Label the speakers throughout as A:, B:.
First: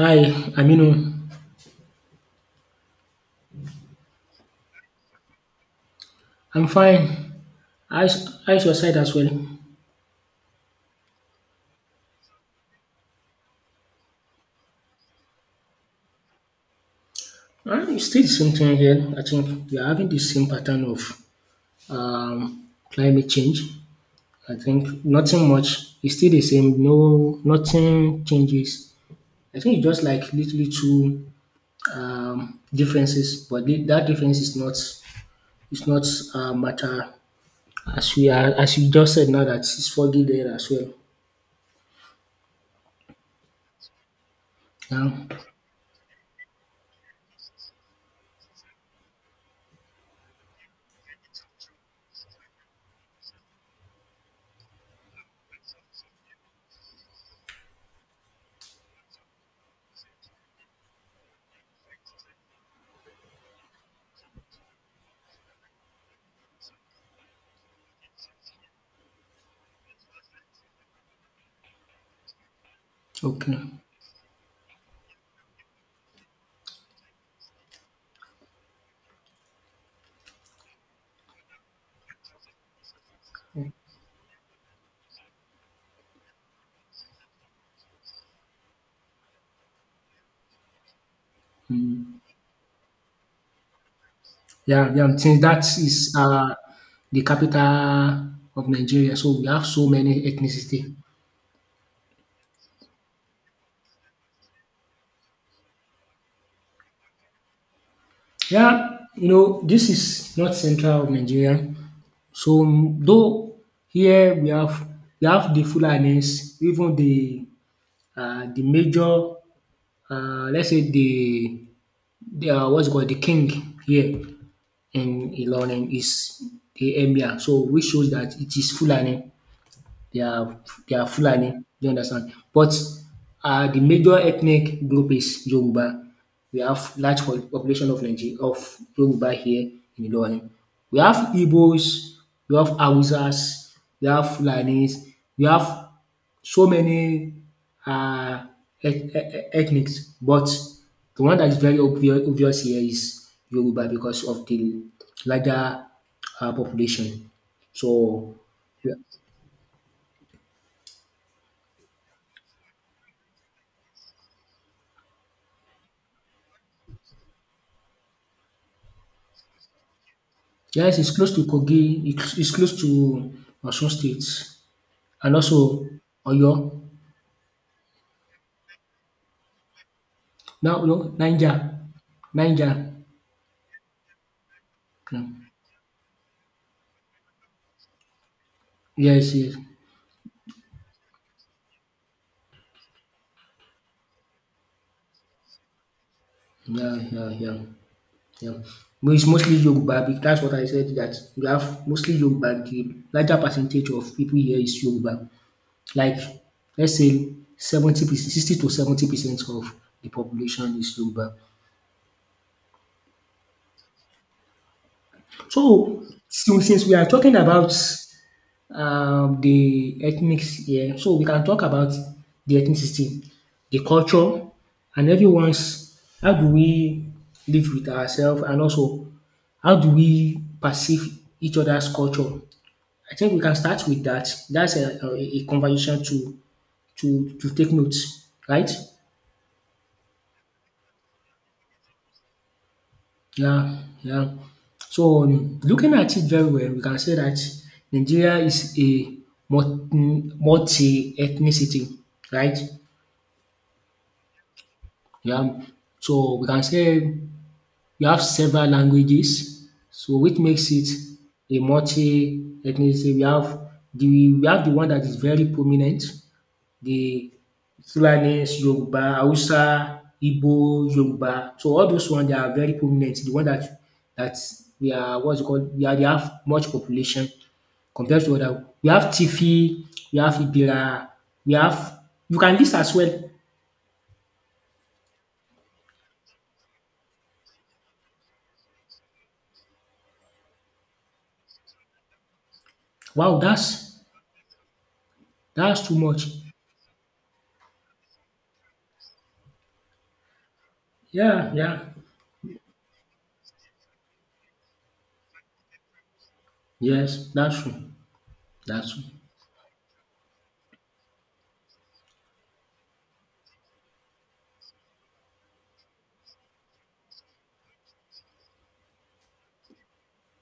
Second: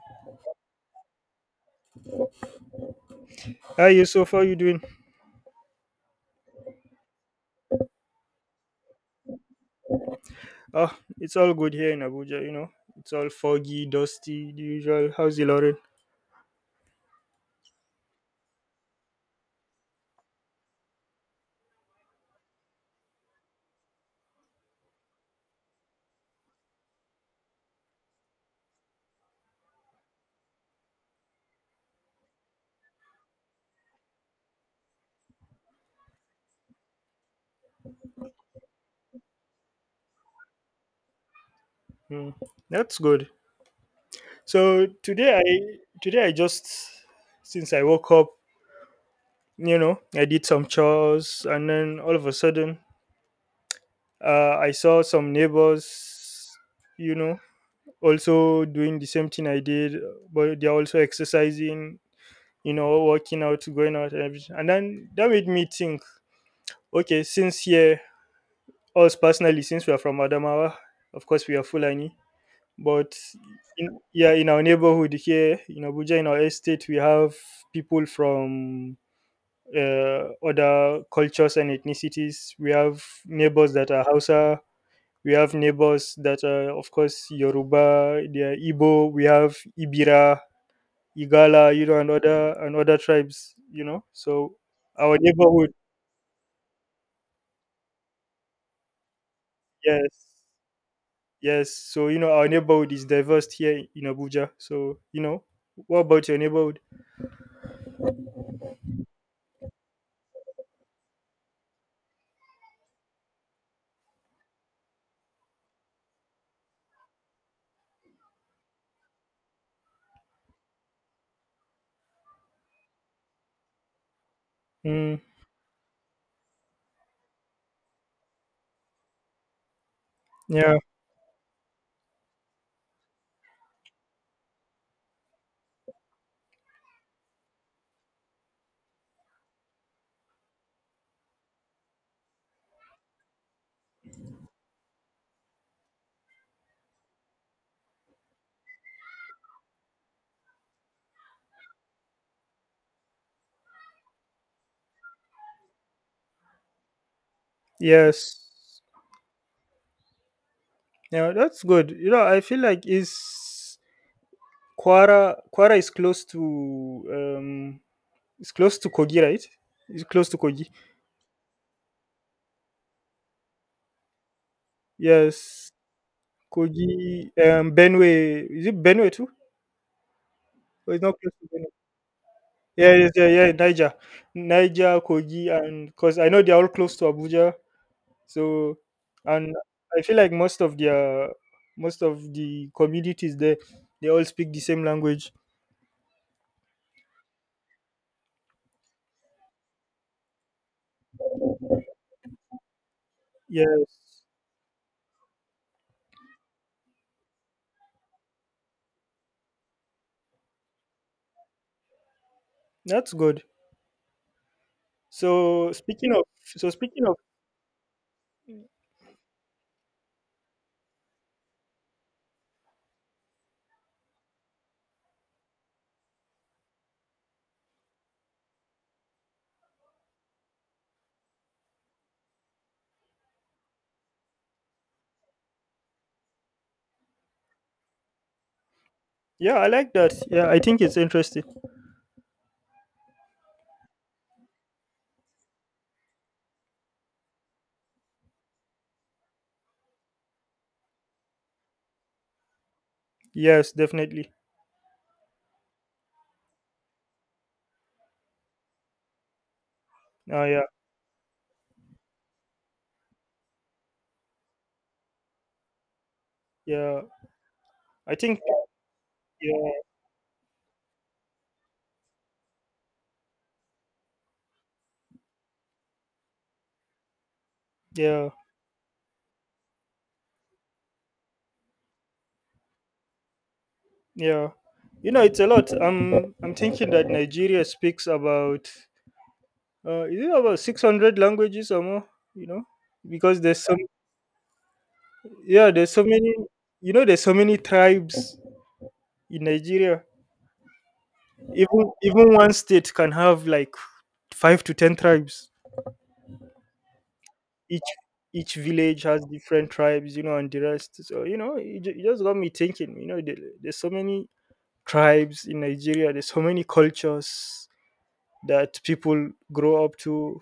A: Hi, Aminu.
B: Hi Yusuf, how you doing?
A: I'm fine. How's your side as well?
B: Ah, it's all good here in Abuja, you know. It's all foggy, dusty, the usual. How's the Lauren?
A: It's still the same thing here. I think we are having the same pattern of um, climate change. I think nothing much. It's still the same. No, nothing changes. I think it's just like little two differences, but that difference is not it's not matter as we are as you just said now that it's foggy there as well.
B: Hmm, that's good. So
A: Yeah.
B: today I just since I woke up, I did some chores, and then all of a sudden, I saw some neighbors, you know, also doing the same thing I did, but they're also exercising, working out, going out, and everything. And then that made me think, okay, since here us personally, since we are from Adamawa, of course we are Fulani. But
A: Okay.
B: yeah, in our neighborhood here in Abuja, in our estate, we have people from other cultures and ethnicities. We have neighbors that are Hausa. We have neighbors that are, of course, Yoruba. They are Igbo. We have Ibira, Igala, and other tribes. You know, so
A: Yeah, yeah,
B: our
A: since that
B: neighborhood,
A: is the capital of Nigeria, so we have so many
B: yes.
A: ethnicity.
B: Yes, so you know our neighborhood is diverse here in Abuja. So, what about your neighborhood?
A: Yeah, this is not central of Nigeria. So though here we have the Fulanis, even the the major let's say the what's it called, the king here
B: Mm,
A: in Ilorin is the emir. So which shows that it is Fulani. They are
B: yeah.
A: they are Fulani, do you understand? But the major ethnic group is Yoruba. We have large po population of Yoruba here in Ilorin. We have Igbos, we have Hausas, we have Fulanis, we have so many um ethnics but the one that is very obvious here is Yoruba because of the larger population. So
B: Yes.
A: yeah.
B: Yeah, that's good. You know, I feel like is Kwara. Kwara is close to it's close to Kogi, right? It's close to Kogi.
A: Yes, it's close to Kogi. It's close to Osun State and
B: Yes,
A: also Oyo.
B: Kogi. Benue. Is it Benue too?
A: Now,
B: Or it's not
A: no,
B: close to Benue.
A: Niger. Niger.
B: Yeah, yes, yeah, yeah. Niger,
A: Mm.
B: Kogi, and because I know they're all close to Abuja. So,
A: Yes, yes.
B: and I feel like most of the communities there, they all speak the same language.
A: Yeah, yeah, yeah, yeah. But it's mostly Yoruba. That's what I said, that we have mostly Yoruba. The larger percentage of
B: Yes,
A: people here is Yoruba. Like, let's say 70%, 60 to 70% of the population is Yoruba.
B: that's good. So
A: So,
B: speaking of,
A: since
B: so
A: since we
B: speaking
A: are
B: of,
A: talking about the ethnics here. So we can talk about the ethnicity, the culture and everyone's how do we live with ourselves and also how do we perceive each other's culture. I think we can start with that. That's a conversation to take notes, right?
B: yeah, I like that. Yeah, I think it's interesting.
A: Yeah, yeah. So looking at it very well, we can say that Nigeria is a multi ethnicity, right?
B: Yes, definitely.
A: Yeah, so we can say we have several languages, so which
B: Yeah,
A: makes it a multi ethnicity. The we have the one that is very prominent,
B: yeah.
A: the
B: I think.
A: Fulanis, Yoruba,
B: Yeah,
A: Hausa, Igbo, Yoruba. So all those ones they are very prominent. The one that we are what's it called, we are they have much population compared
B: yeah,
A: to other. We have Tifi, we have Ibira, we have you can list as well.
B: yeah. It's a lot. I'm thinking that Nigeria speaks about is it about 600 languages or more? You know,
A: Wow,
B: because there's so.
A: that's
B: Yeah, there's
A: too
B: so
A: much.
B: many. There's so many tribes in Nigeria.
A: Yeah, yeah.
B: Even one state can have like five to ten tribes.
A: Yes, that's
B: Each
A: true.
B: each
A: That's
B: village
A: true.
B: has different tribes, and the rest. So it just got me thinking. There's so many tribes in Nigeria. There's so many cultures that people grow up to,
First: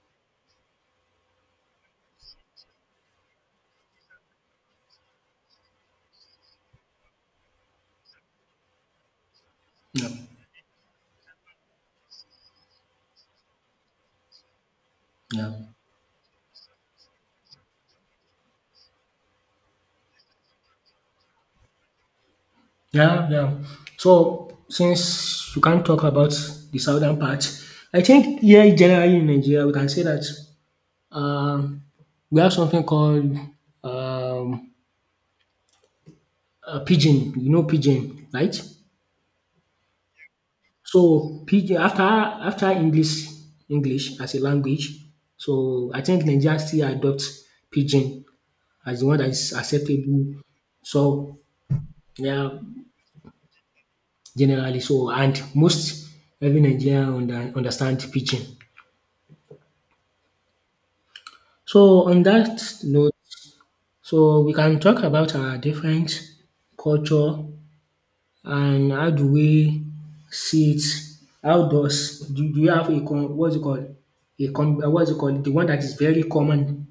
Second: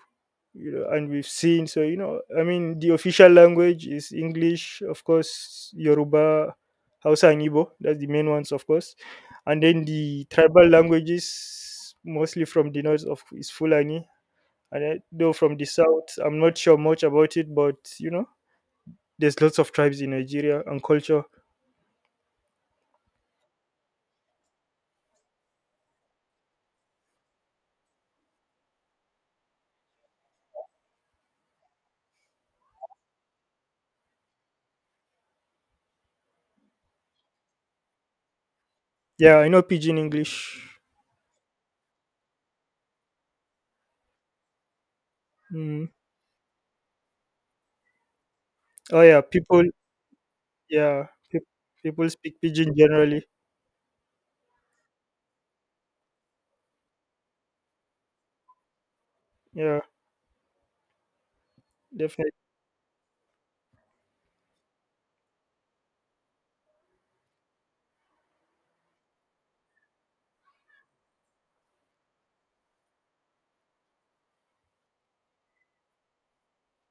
B: and we've seen. So, I mean, the official language is English, of course, Yoruba, Hausa, and Igbo. That's the main ones, of course. And then
A: Yeah.
B: the tribal languages, mostly from the north of, is Fulani, and I, though
A: Yeah.
B: from the south, I'm not sure much about it, but there's lots of tribes in Nigeria and culture.
A: Yeah, yeah. So since you can't talk about the southern part, I think here generally in Nigeria we can say that um we have something called um pidgin, you know pidgin, right?
B: Yeah, I know Pidgin English.
A: So pidgin after English as a language,
B: Mm.
A: so I think Nigeria still adopt pidgin as
B: Oh,
A: the one
B: yeah,
A: that is
B: people.
A: acceptable.
B: Yeah,
A: So
B: people speak
A: yeah,
B: Pidgin generally.
A: generally. So and most every Nigerian understand pidgin.
B: Yeah,
A: So on
B: definitely.
A: that note, so we can talk about our different culture and how do we see it? How does do you have what's it called? What's it called? The one that is very common.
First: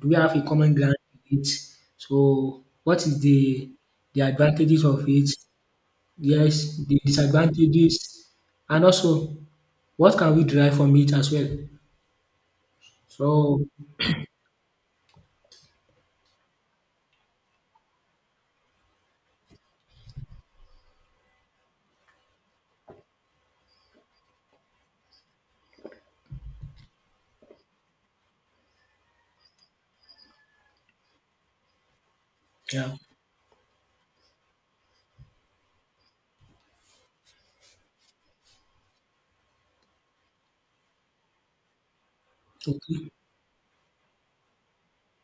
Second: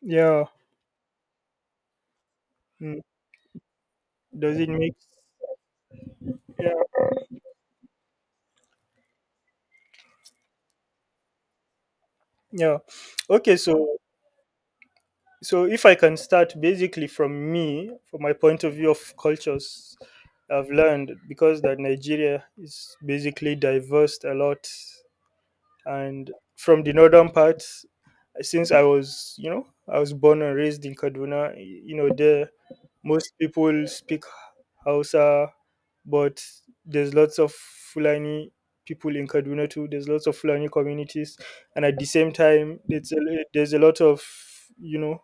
A: Do we have a
B: Yeah.
A: common ground with it? So
B: Mm.
A: what is the
B: Does it
A: advantages
B: make?
A: of it? Yes, the disadvantages and also what can we derive from it as well.
B: Yeah. Okay,
A: So
B: so if I can start basically from me, from my point of view of cultures, I've learned because that Nigeria is basically diverse a lot, and from the northern part, since I was born and raised in Kaduna, there
A: yeah,
B: most people speak Hausa, but there's lots of Fulani people in Kaduna too. There's lots of Fulani communities, and at the same time,
A: okay,
B: there's a lot of, you know,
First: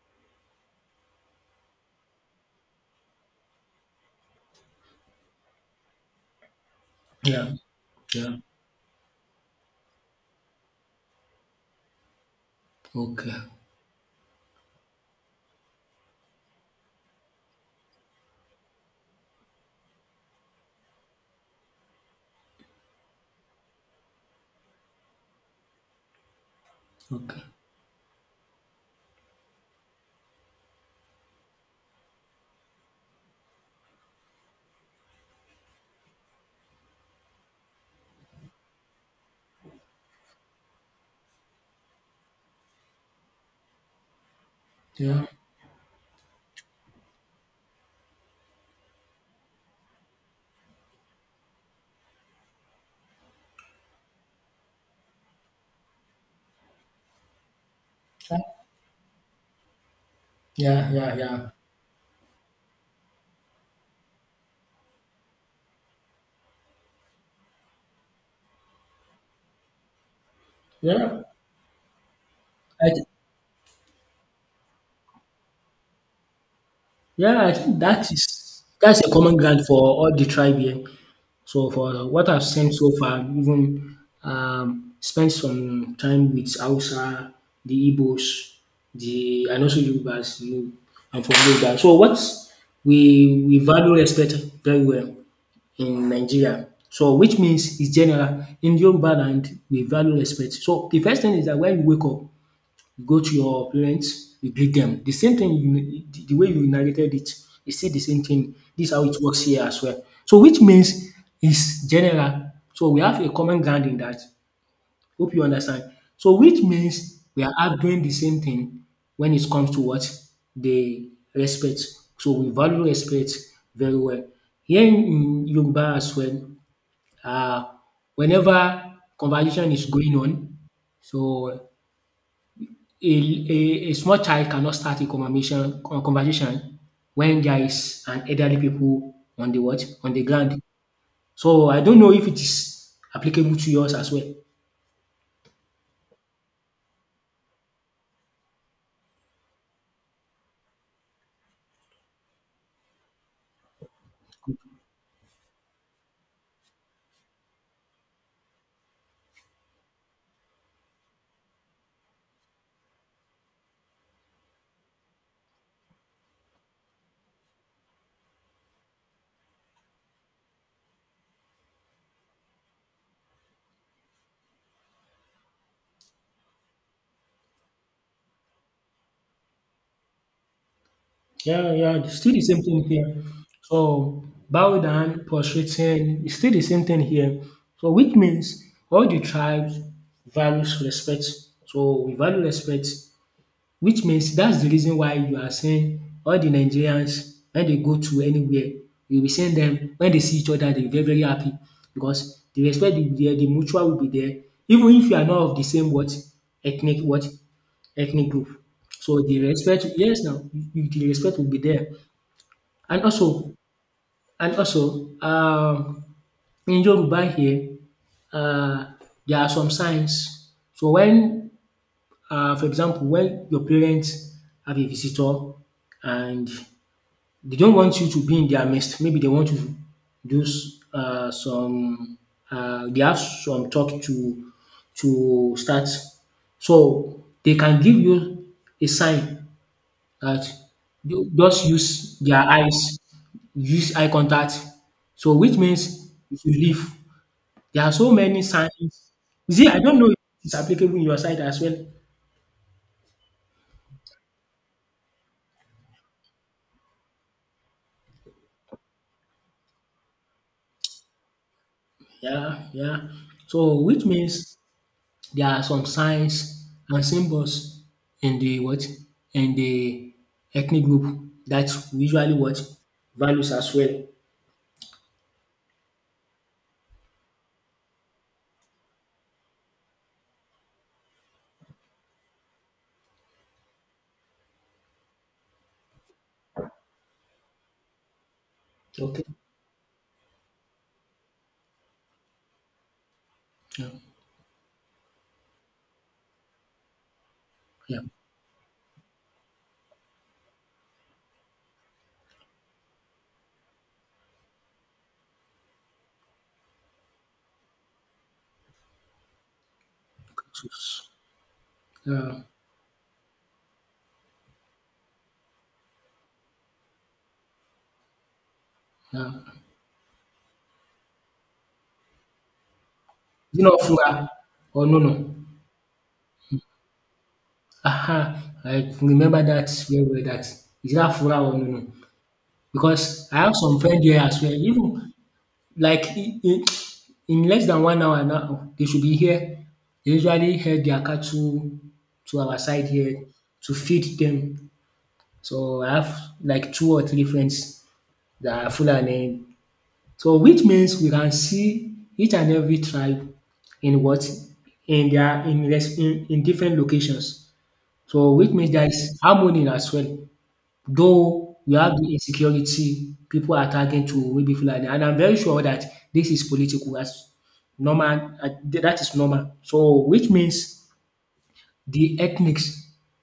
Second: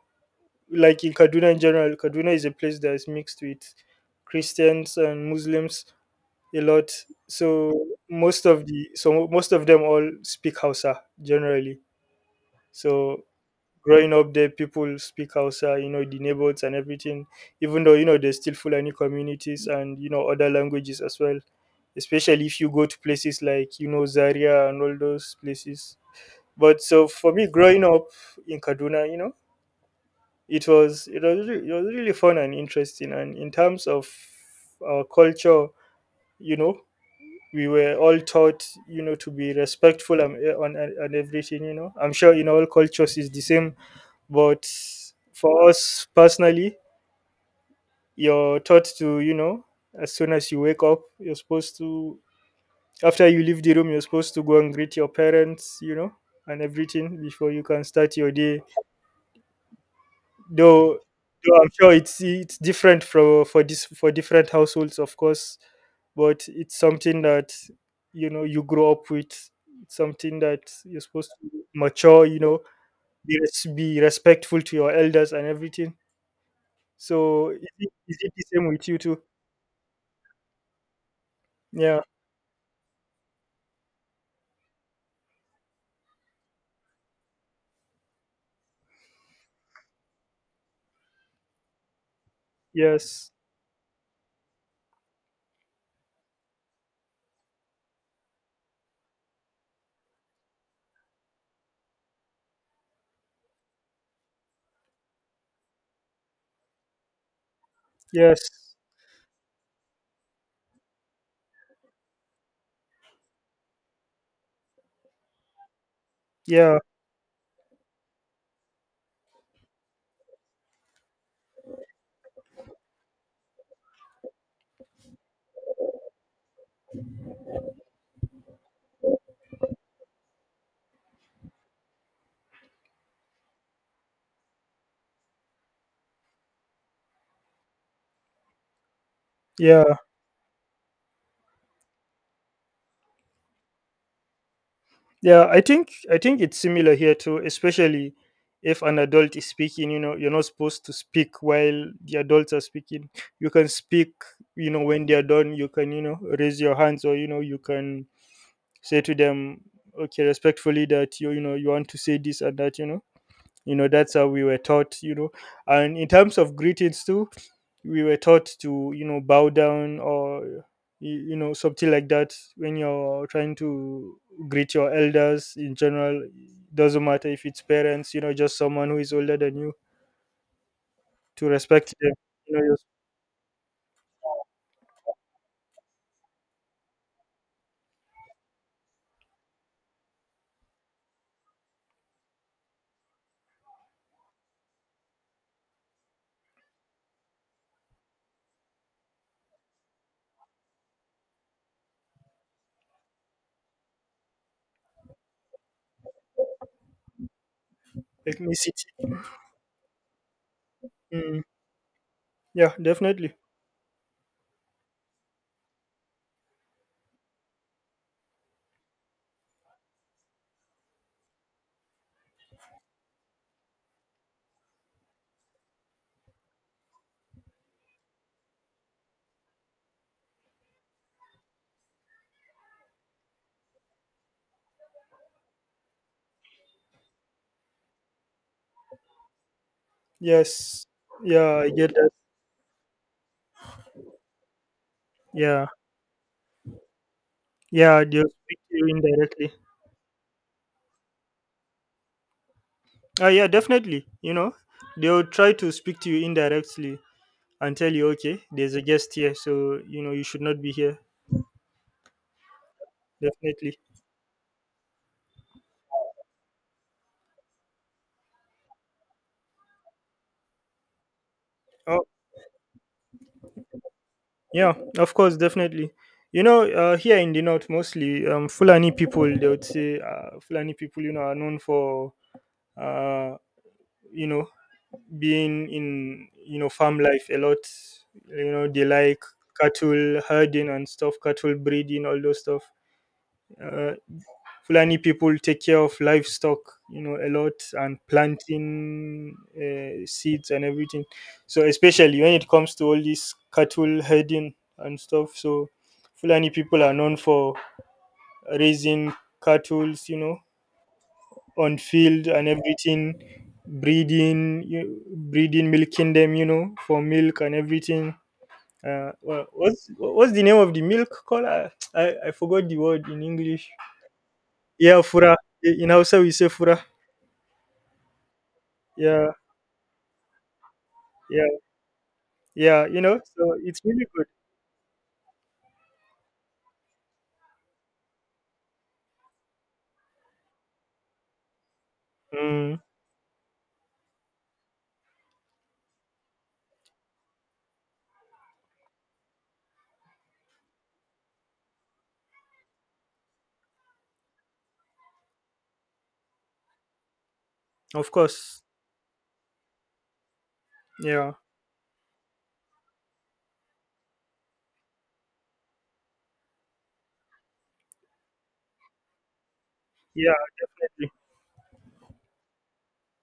B: like in Kaduna in general. Kaduna is a place that is mixed with Christians and Muslims a lot.
A: yeah,
B: So
A: yeah,
B: most of the so most of them all speak Hausa generally. So
A: okay,
B: growing up there, people speak Hausa, the neighbors and everything, even though, there's still Fulani communities and, other languages as well, especially if you go to places like, Zaria and all those places. But so for
A: okay,
B: me, growing up in Kaduna, it was really fun and interesting. And in terms of our culture, you know, we were all taught, to be respectful and on and everything. I'm sure in all cultures is the same, but
A: yeah,
B: for us personally, you're taught to, as soon as you wake up, you're supposed to, after you leave the room, you're supposed to go and greet your parents, and everything before you can start your day.
A: yeah,
B: Though,
A: yeah, yeah,
B: though, I'm sure it's different for different households, of course, but it's something that you know you grow up with. It's something that you're
A: yeah.
B: supposed to mature,
A: I, thi-
B: be respectful to your elders and everything.
A: yeah,
B: So
A: I
B: is
A: think
B: it is it the same with you
A: that's a
B: too?
A: common ground for all the tribe here. So
B: Yeah.
A: for what I've seen so far, even spent some time with Hausa, the Igbos, the and also Yorubas. I'm from Yoruba. So what
B: Yes.
A: we value respect very well in Nigeria. So which means it's general, in Yoruba land we value respect. So the first thing is that when you wake up, you go to your parents, you greet them. The same thing, you the way you narrated it is still the same
B: Yes.
A: thing. This is how it works here as well. So which means it's general. So we have a common ground in that. Hope you understand. So which
B: Yeah.
A: means we are all doing the same thing when it comes to what? The respect. So we value respect very well. Here in Yoruba as well, um whenever conversation is going on, so a small child cannot start a conversation when there is an elderly people on the what?
B: Yeah.
A: On the ground. So I don't know if it is applicable to yours as well.
B: Yeah. I think it's similar here too, especially if an adult is speaking, you're not supposed to speak while the adults are speaking. You can speak, when they are done, you can, raise your hands, or you can say to them, okay, respectfully that you want to say this and that. That's how we were taught, and in terms of greetings too, we were taught to, bow down, or something like that, when you're trying to greet your elders in general. Doesn't matter if it's parents, just someone who is older than you, to
A: Yeah,
B: respect
A: yeah,
B: them
A: still the
B: you
A: same
B: know your
A: thing here. So bow down, prostrating, it's still the same thing here. So which means all the tribes values respect. So we value respect. Which means that's the reason why you are saying all the Nigerians when they go to anywhere, you will send them when they see each other they will very very happy because the respect will be there, the mutual will be there, even if you are not of the same what, ethnic what, ethnic group.
B: ethnicity.
A: So the respect, yes, now the respect
B: Mm,
A: will be there.
B: yeah,
A: And
B: definitely.
A: also and also in Yoruba here, um there are some signs. So when, for example, when your parents have a visitor and they don't want you to be in their midst, maybe they want you to do some they have some talk to start. So they can give you a sign that
B: Yes.
A: you
B: Yeah,
A: just
B: I get that.
A: use their eyes, use eye contact. So which
B: Yeah,
A: means you should leave. There are
B: yeah,
A: so
B: they'll
A: many
B: speak to you
A: signs.
B: indirectly.
A: You see, I don't know if it's applicable in your side as well.
B: Ah, yeah, definitely, they'll try to speak to you indirectly and tell you, okay, there's a guest here, so you should not be here.
A: Yeah, yeah.
B: Definitely.
A: So which means there are some signs and symbols in the what, in the ethnic group that
B: Oh,
A: usually what values as well.
B: yeah, of course, definitely. Here in the north, mostly Fulani people, they would say, Fulani people, are known for uh, you know being in, farm life a lot. They like
A: Okay.
B: cattle herding and stuff, cattle breeding, all those stuff.
A: Yeah.
B: Uh, Fulani people take care of livestock, a lot, and
A: Yeah.
B: planting seeds and everything. So especially when it comes to all this cattle herding and stuff, so Fulani people are known for raising cattle,
A: Jesus.
B: on field
A: Yeah.
B: and everything, breeding, milking them, for milk and everything. Uh,
A: Yeah.
B: wha- what's what's the name of the milk called? I forgot the word in
A: You
B: English.
A: know, Fura. Oh no,
B: Yeah,
A: no.
B: fura. In Hausa we say fura.
A: Aha. I
B: Yeah,
A: remember that very well. That is that Fura or
B: yeah,
A: no, no.
B: yeah.
A: Because I
B: So
A: have some
B: it's
A: friend
B: really
A: here
B: good.
A: as well. Even Like in less than 1 hour now they should be here. They usually herd their cattle to our
B: Mm,
A: side here to feed them. So I have like two or three friends that are Fulani. So which means we can see each and every tribe in what? In their, in less in different locations.
B: of
A: So which
B: course.
A: means there is harmony as well.
B: Yeah,
A: Though we have the insecurity, people are targeting to maybe Fulani and I'm very sure that this is political as normal, that is normal. So which
B: yeah, I
A: means
B: agree.
A: the ethnics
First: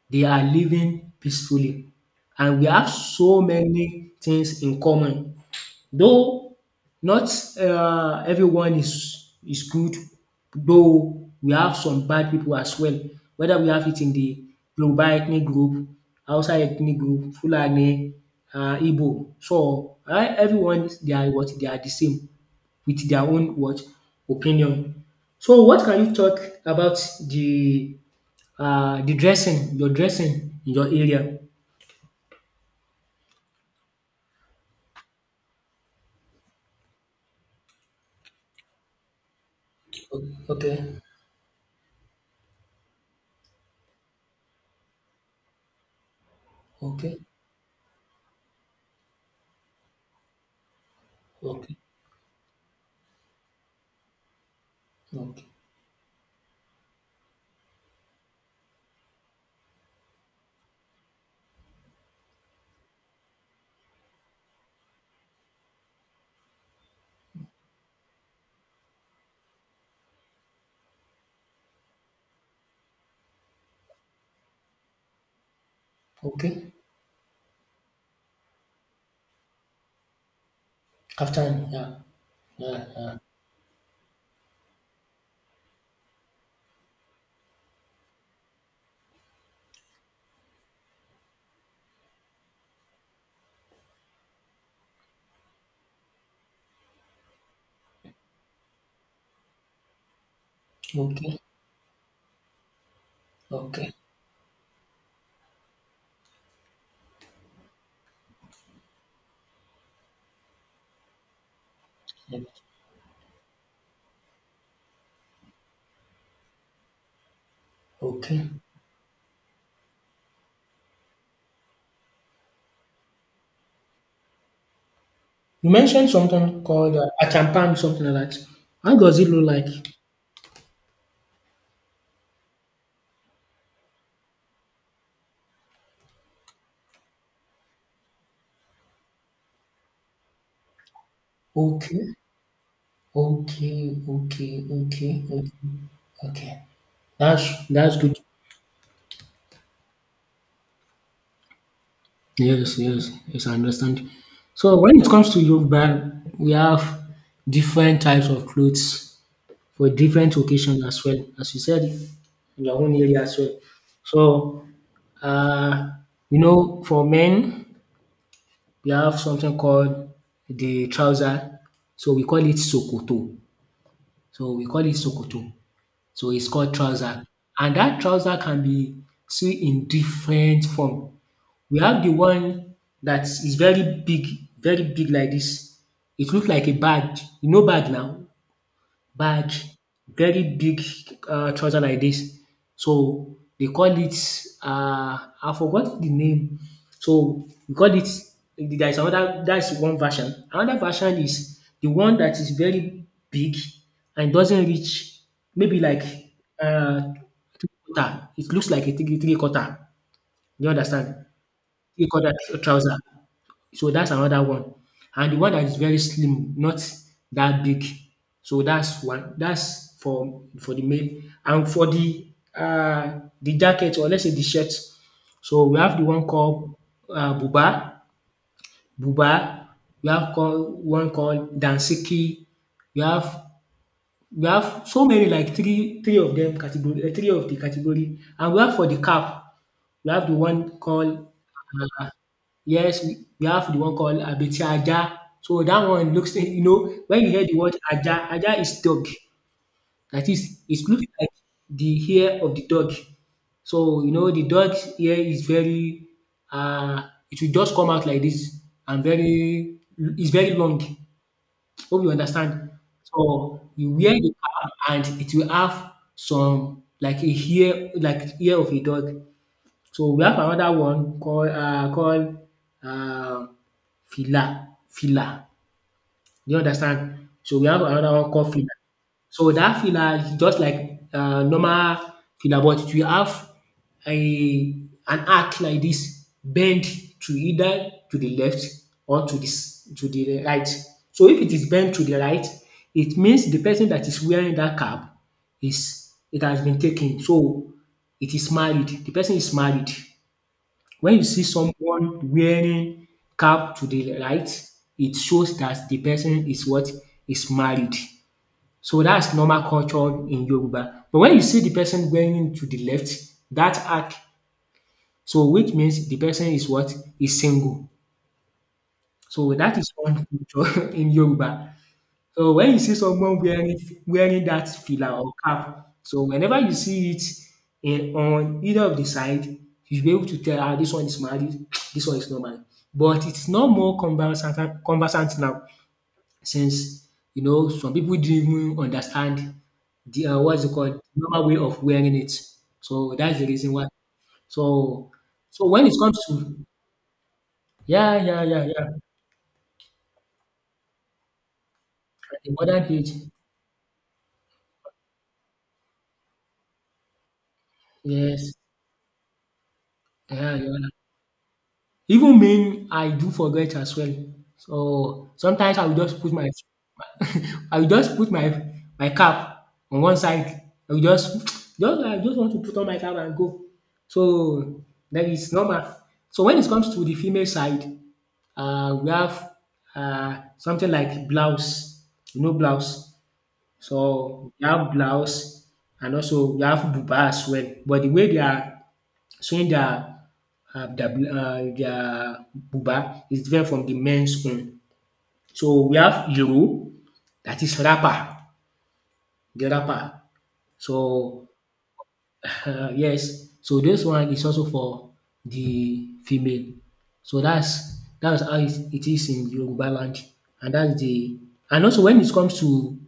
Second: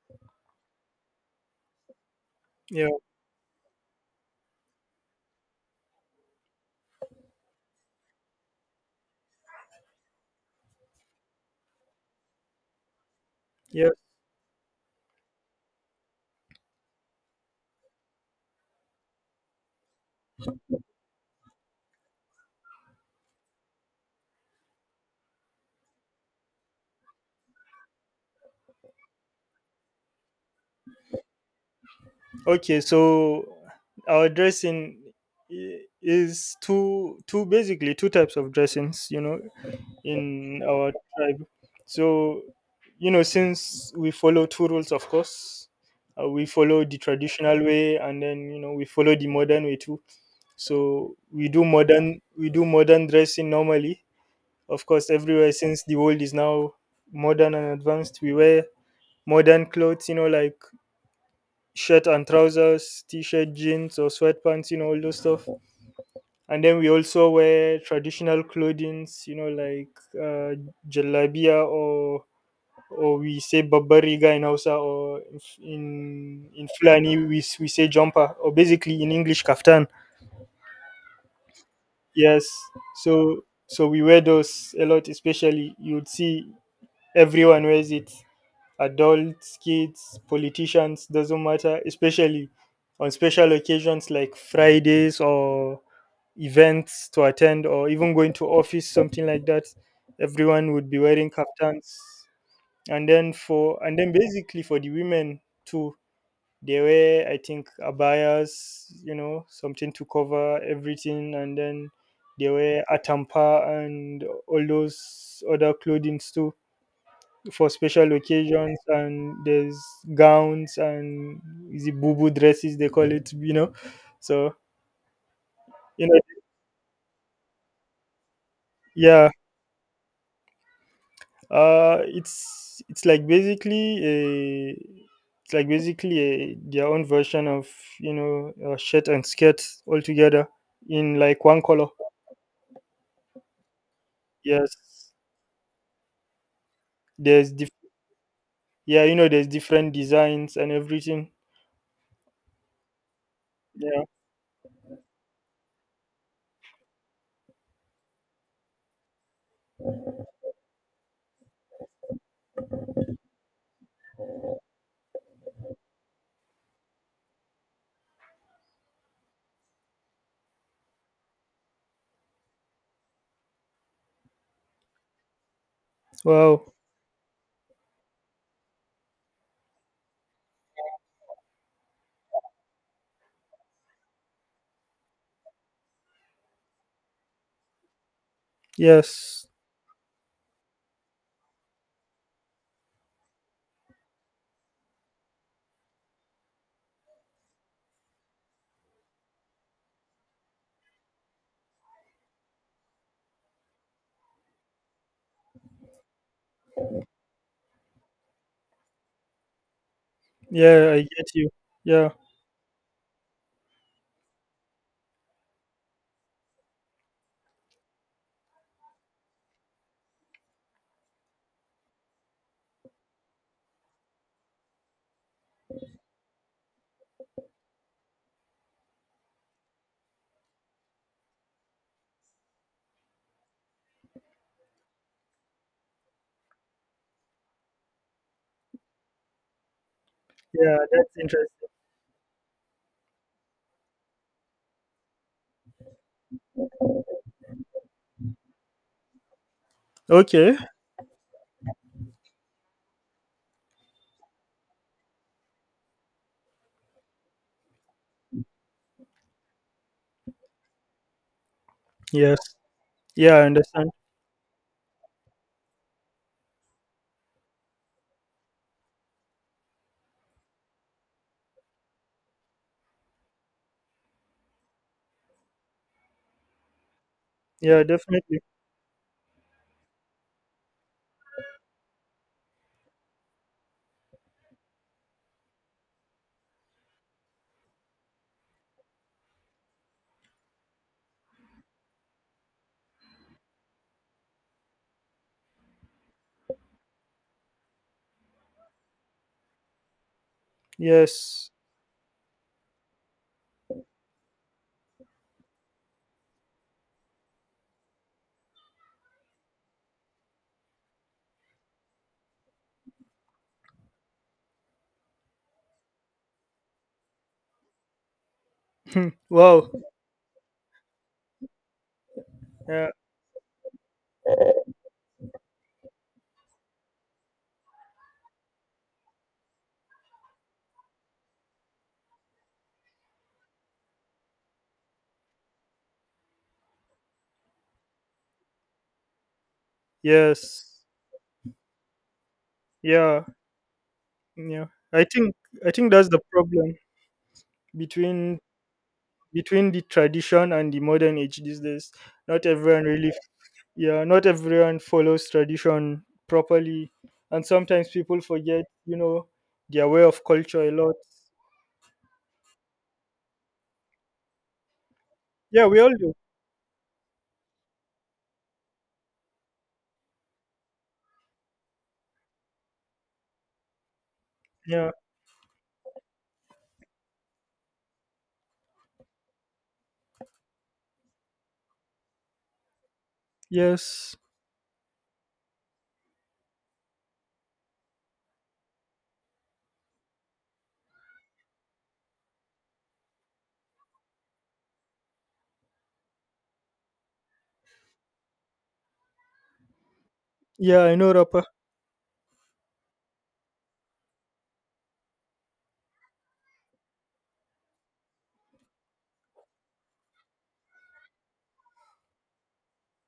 A: they are living peacefully and we
B: Yeah,
A: have so many things in common. Though not everyone is good, though we have some bad people as well, whether we have
B: yeah.
A: it in the Yoruba ethnic group, Hausa ethnic group, Fulani, Igbo. So everyone they are what, they are the same with their own what, opinion. So what can you talk about the the dressing, your dressing in your area?
B: Okay, so our dressing is two, two basically two types of dressings. You know,
A: O
B: in our
A: Okay,
B: tribe. So, since we follow two rules, of course. We follow the
A: okay,
B: traditional way, and then we follow the modern way too, so we do
A: okay,
B: modern dressing normally. Of course,
A: okay,
B: everywhere, since the world is now modern and advanced, we wear modern clothes, like shirt and trousers, t shirt, jeans, or sweatpants, all those stuff. And then we also wear traditional clothings, like jalabia, or we say babariga in Hausa, or if in
A: okay.
B: Fulani we say jumper, or basically in English, kaftan.
A: Kaftan, yeah,
B: Yes.
A: yeah, yeah.
B: So we wear those a lot, especially you'd see everyone wears it, adults, kids, politicians, doesn't matter, especially on special occasions like Fridays, or events to attend, or even going to office, something like that. Everyone would be wearing
A: Okay,
B: kaftans. And then for
A: okay,
B: and then basically for the women too, they wear, I think, abayas, something to cover everything, and then
A: yeah,
B: they wear atampa and all those other clothing too for special
A: okay.
B: occasions, and there's gowns, and is it boo boo dresses they call it, so
A: You
B: you
A: mentioned
B: know
A: something called achampam, something like that. How does
B: yeah.
A: it look like?
B: uh it's it's like basically a it's like basically a, their own version of, a shirt and skirt altogether, in like one color.
A: Okay, okay, okay,
B: Yes.
A: okay, okay, okay.
B: there's
A: That's
B: diff-
A: good.
B: yeah, there's different designs and everything.
A: Yes, yes, yes, I
B: Yeah.
A: understand. So when it comes to Yoruba, we have different types of clothes for different occasions as well, as you said, in your own area as well. So, uh, for men, we have something called the trouser, so we call it sokoto. So we call it sokoto. So it's
B: Wow.
A: called trouser. And that trouser can be seen in different form. We have the one that is very big, very big like this. It looks like a bag. You know bag now?
B: Yes.
A: Bag, very big trouser like this. So they call it, uh, I forgot the name. So we call it there is another. That's one version. Another version is the one that is very big and doesn't reach maybe like uh, three quarter. It looks like a three quarter. You
B: Yeah, I
A: understand?
B: get you.
A: Three
B: Yeah,
A: quarter trouser. So that's another one. And the one that is very slim, not that big. So that's one. That's for the male. And for the jacket or let's say the shirt. So we have the one called buba, buba. We have call one called dansiki. We have We have so many like three of them category, three of the category, and we have for the cap, we have the one
B: yeah, that's
A: called
B: interesting.
A: um yes, we have the one called abeti ajá. So that one looks, you know, when you hear the word ajá, ajá is dog. That
B: Okay.
A: is It looks like the hair of the dog. So you know the dog's hair is very um it will just come out like this, and very it's very long. Hope you
B: Yes.
A: understand. So
B: Yeah, I understand.
A: you wear the cap and it will have some like a hair like ear of a dog. So we have another one called um fila. Do you understand? So we have
B: Yeah,
A: another one
B: definitely.
A: called filler. So that filler is just like normal filler, but it will have a an arc like this, bend to either to the left or to the right. So if it is bent to the right, it means the person that is wearing that cap is it has been taken. So it is married. The person is married. When you see
B: Yes.
A: someone wearing cap to the right, it shows that the person is what? Is married. So that's normal culture in Yoruba. But when you see the person wearing to the left, that arc, so which means the person is what? Is single. So
B: Wow.
A: that is one culture in Yoruba. So when you
B: Yeah.
A: see someone wearing that fila or cap, so whenever you see it in on either of the side, you'll be able to tell ah, this one is married, this one is not married. But it's not more conversant now since some people didn't even understand the what's it
B: Yes.
A: called normal way of wearing it. So
B: Yeah.
A: that's the reason why.
B: Yeah. I
A: So
B: think
A: so
B: I
A: when
B: think
A: it
B: that's
A: comes
B: the
A: to,
B: problem
A: yeah,
B: between
A: yeah, yeah, yeah,
B: between the tradition and the modern age these days.
A: at
B: Not
A: the
B: everyone
A: modern
B: really.
A: age,
B: Yeah, not everyone follows tradition properly, and sometimes people
A: yes,
B: forget, their way of
A: yeah,
B: culture a
A: yeah.
B: lot.
A: Even me, I do forget as well. So
B: Yeah,
A: sometimes
B: we
A: I
B: all
A: will
B: do.
A: just put my I will just put my cap on one side. I will just just I just want to put on my cap and go. So
B: Yeah.
A: that is normal. So when it comes to the female side, we have something like blouse, blouse.
B: Yes.
A: So we have blouse and also we have buba as well. But the way they are showing their their buba is different from the men's own. So we have iro that is rapper the rapper.
B: Yeah, I know rapper.
A: So yes, so this one is also for the female. So that's how it is in Yoruba land, and that's the and also when it comes to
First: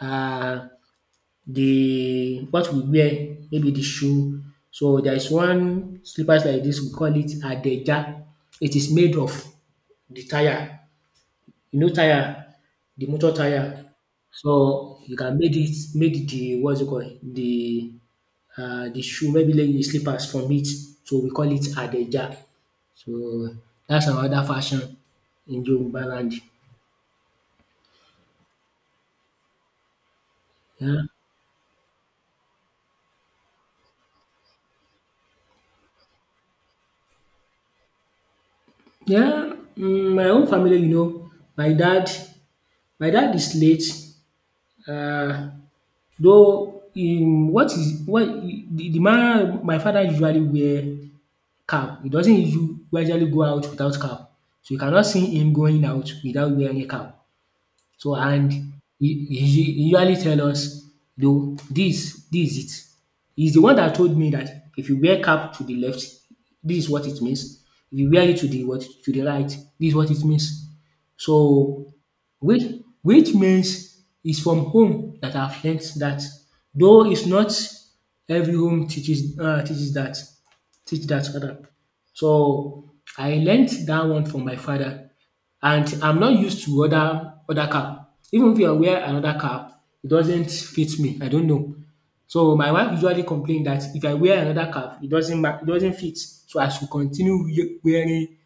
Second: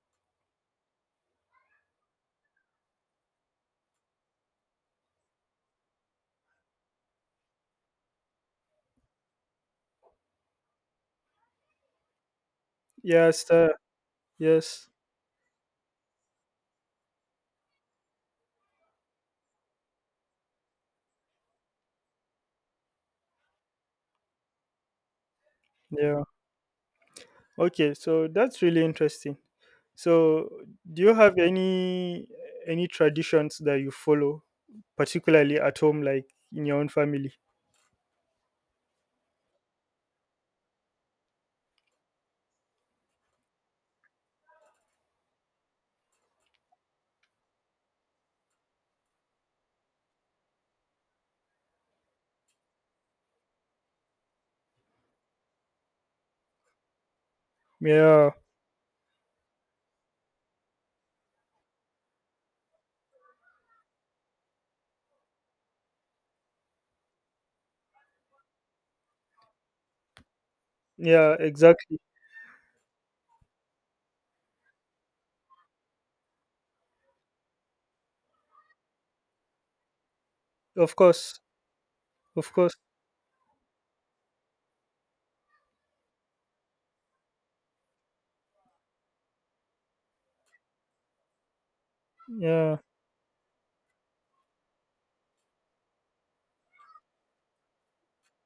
A: um the what we wear, maybe the shoe. So there is one slippers like this. We call it Adeja. It is made of the tyre. You know tyre, the motor
B: Yes, sir.
A: tyre.
B: Yes.
A: So you can make it, made the what's it called the shoe maybe, like the slippers from it. So we call it Adeja. So that's another fashion in Yoruba
B: Yeah.
A: land.
B: Okay, so that's really interesting. So, do
A: Yeah.
B: you have any traditions that you follow, particularly at home, like in your own family?
A: Yeah, my own family, my dad my dad is late. Uh, though in what is what the man, my father, usually wear cap. He doesn't usually go out without cap. So you cannot see him going out without wearing a cap. So
B: Yeah,
A: and he usually tell us, though this is it. He's the one that told me that if you wear cap to the left, this is what it means, if you wear it to the right, this is what it means.
B: yeah,
A: So
B: exactly.
A: which which means it's from home that I've learned that, though it's not every home teaches uh, teaches that
B: Of
A: teach that
B: course,
A: rather.
B: of course.
A: So I learned that one from my father, and I'm not used to other cap. Even if I wear another cap, it doesn't fit me. I don't know. So my
B: Yeah,
A: wife usually complain that if I wear another cap, it doesn't fit. So I should continue wearing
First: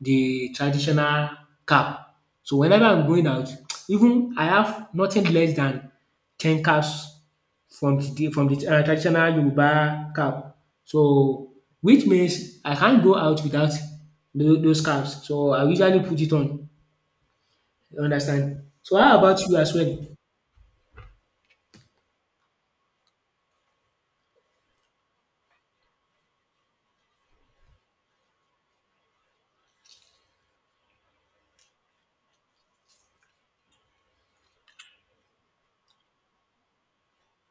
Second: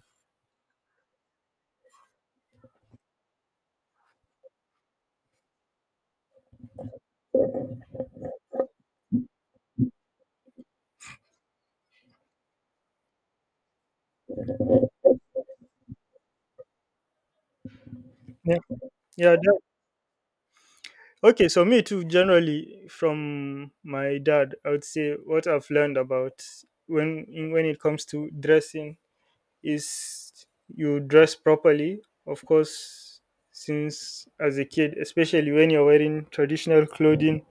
A: the traditional cap. So whenever I'm going out, even I have nothing less than 10 caps from the traditional Yoruba cap. So which means I can't go out without those caps. So I usually put it on. You
B: yeah,
A: understand? So how
B: yeah.
A: about you as well?
B: Okay, so me too. Generally, from my dad, I would say what I've learned about when it comes to dressing is you dress properly. Of course, since as a kid, especially when you're wearing traditional clothing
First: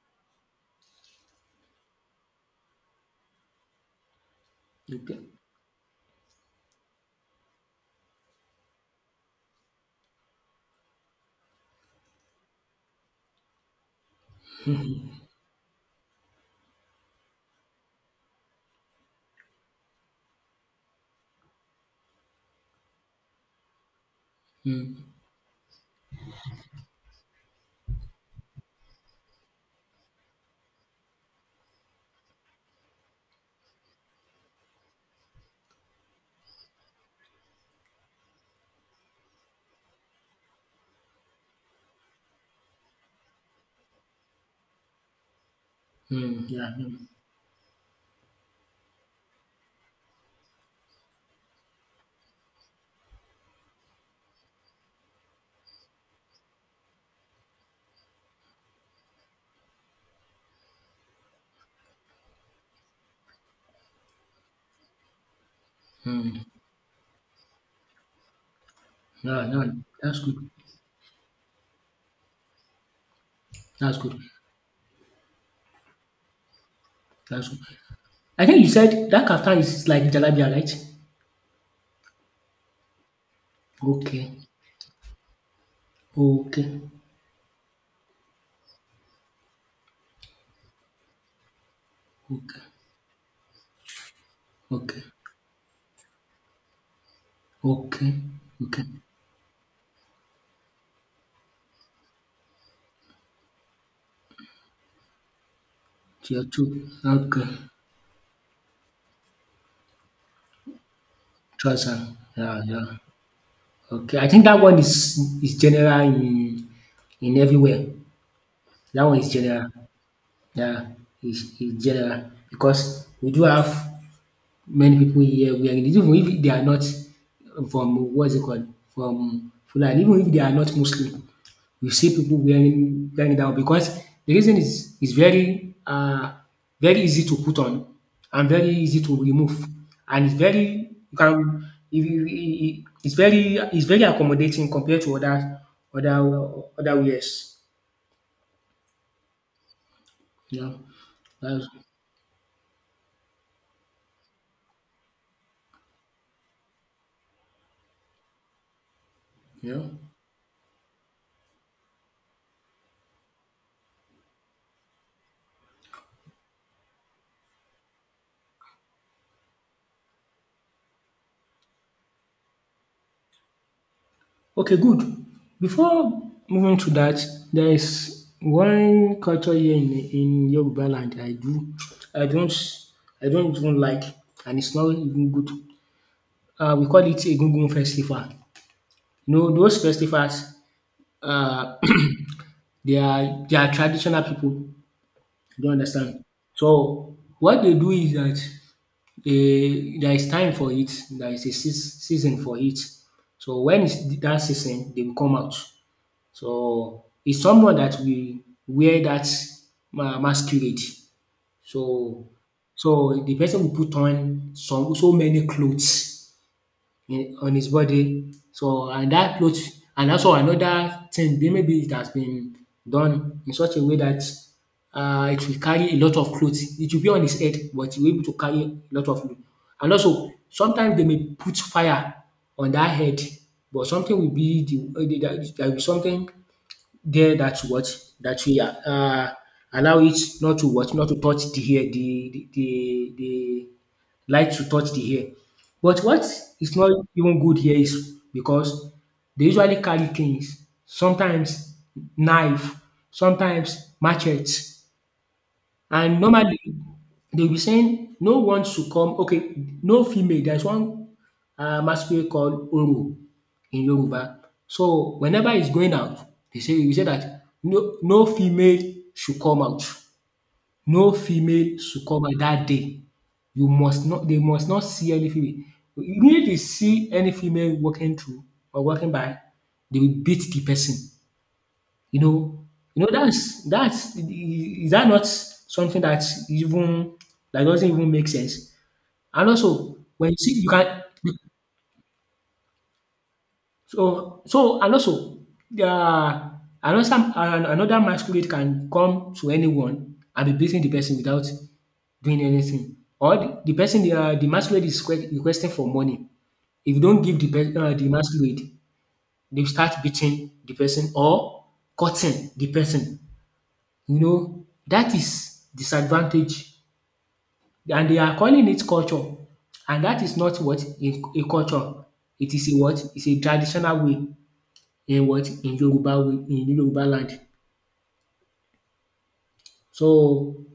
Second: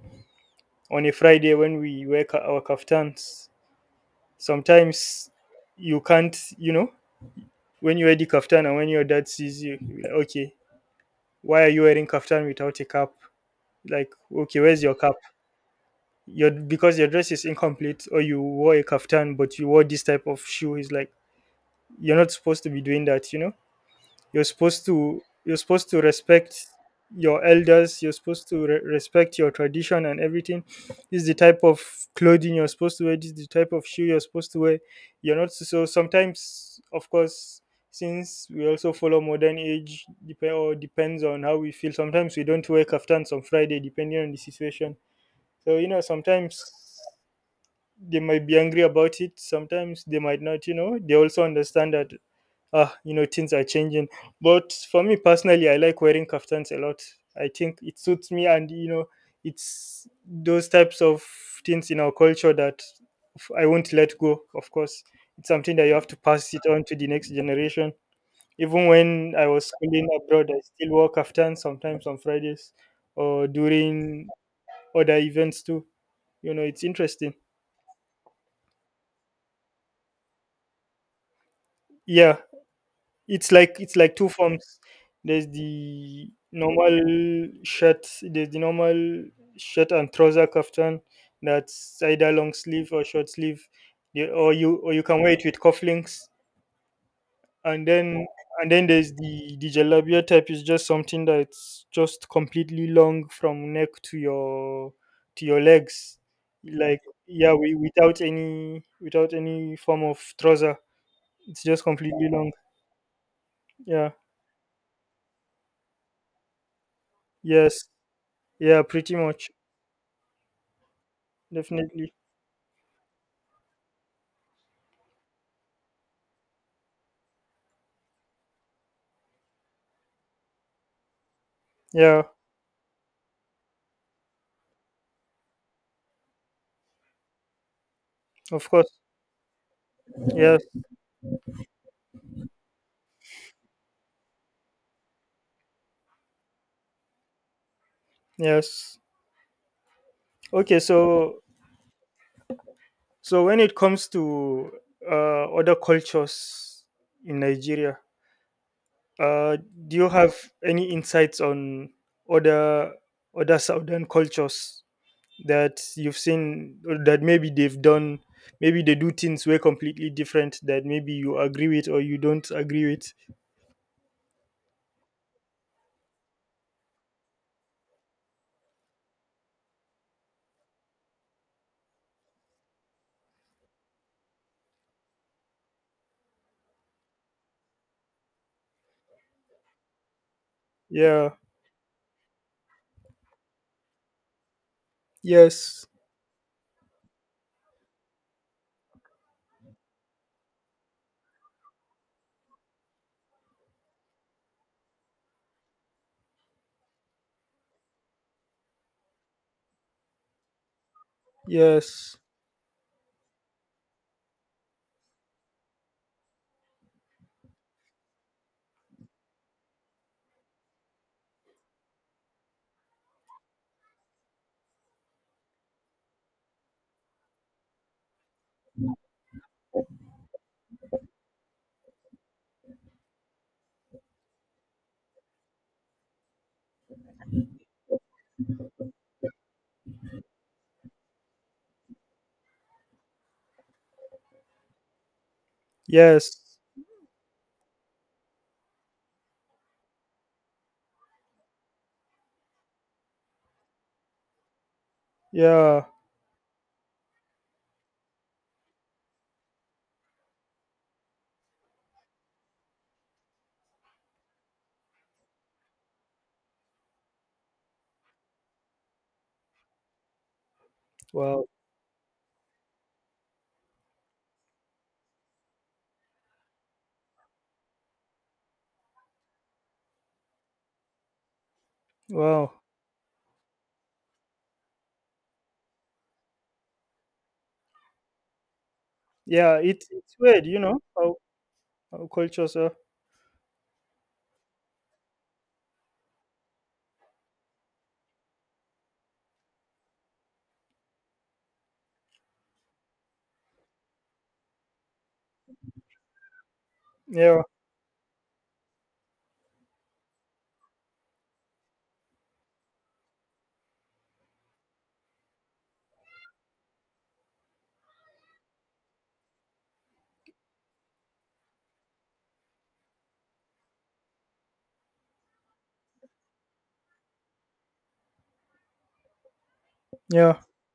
B: on a Friday when we wear our kaftans,
A: Okay.
B: sometimes you can't, when you wear the kaftan and when your dad sees you, he'll be like, okay, why are you wearing kaftan without a cap? Like, okay, where's your cap? Your because your dress is incomplete, or you wore a kaftan but you wore this type of shoe. He's like, you're not supposed to be doing that, you know. you're supposed
A: Hmm.
B: to you're supposed to respect your elders, you're supposed to respect your tradition and everything. This is the type of clothing you're supposed to wear, this is the type of shoe you're supposed to wear. You're not. So sometimes, of course, since we also follow modern age, depends on how we feel, sometimes we don't wear kaftans on Friday depending on the situation. So
A: Mm,
B: sometimes
A: yeah. Hmm.
B: they might be angry about it, sometimes they might not. You know, they also understand that, you know, things are changing. But for me personally, I like wearing kaftans a lot. I think it suits me, and you know, it's those types of things in our culture that I won't let go. Of course, it's something that you have to
A: Mm.
B: pass it on to the next generation. Even when I
A: Yeah,
B: was
A: yeah.
B: schooling
A: That's good.
B: abroad, I still wore kaftans sometimes on Fridays or
A: That's good.
B: during other events too. You know, it's interesting.
A: That's good. I think you said that kaftan is like jalabiya, right?
B: Yeah. It's like, it's like
A: Okay.
B: two forms. There's the
A: Okay,
B: normal shirt. There's the normal shirt and trouser kaftan. That's either long
A: okay,
B: sleeve or short sleeve. Yeah, or
A: okay,
B: you can wear it with cufflinks. And
A: okay,
B: then, and
A: okay.
B: then there's the jalabia type. Is just something that's just completely long from neck to your legs.
A: Tier 2,
B: Like,
A: okay.
B: yeah, we, without any form of trouser. It's just
A: Trust.
B: completely long.
A: Yeah, yeah.
B: Yeah.
A: Okay, I think that one is general in
B: Yes.
A: everywhere.
B: Yeah,
A: That
B: pretty
A: one is
B: much.
A: general. Yeah, is
B: Definitely.
A: general because we do have many people here where even if they are not from what's it called from Fulani, even if they are not Muslim, you see
B: Yeah,
A: people wearing that one because the reason is very very easy to put on and
B: of
A: very
B: course.
A: easy to remove, and it's
B: Yes,
A: very, you can if you e- it's very accommodating compared to other other wears.
B: yes.
A: You
B: Okay,
A: know,
B: so
A: that's,
B: so when it comes to other cultures in Nigeria, uh,
A: you know.
B: do you have any insights on other other southern cultures that you've seen or that maybe they've done, maybe they do things way completely different that maybe you agree with or you don't agree with?
A: Okay, good. Before moving to that, there is one culture here in Yoruba land I don't I don't even like, and it's not even good. We call it Egungun festival. You know those festivals,
B: Yeah.
A: uh, they are traditional people, you don't
B: Yes.
A: understand. So what they do is that, there is time for it, there is a season for it. So when it's that season, they will come out. So it's someone that will wear that masquerade.
B: Yes.
A: So so the person will put on some so many clothes in on his body. So and that cloth, and also another thing, be maybe it has been done in such a way that, it will carry a lot of clothes. It will be on his head, but he will be able to carry a lot, of and also sometimes they may put fire on that head, but something will be there will be something there that what that will allow it not to touch the hair, the the the the light to touch the hair. But what
B: Yes.
A: is not even good here is because they usually carry things, sometimes knife, sometimes machete,
B: Yeah.
A: and normally they'll be saying no one should come, okay, no female, there's one masquerade called Oro in Yoruba. So whenever he's going out, they say we say that no female should come out. No
B: Wow.
A: female should come out dat day. You must not they must not see any female. If they see any female walking through or walking by, they will beat the person. You
B: Wow.
A: know you know that's is that not something even that doesn't even make sense? And
B: Yeah. It,
A: also
B: it's
A: when you
B: weird,
A: see
B: you
A: you
B: know,
A: can,
B: how cultures are.
A: so so and also another an- another masquerade can come to anyone and be beating the person without doing anything, or the person, the masquerade is requesting for money. If you don't give
B: Yeah.
A: the pe the masquerade, they will start beating the person or cutting the person. You know, that is disadvantage, and they are calling it culture, and that is not what, a culture. It is a what? It's a traditional way in what? In Yoruba way, in Yoruba land.
B: Yeah.
A: So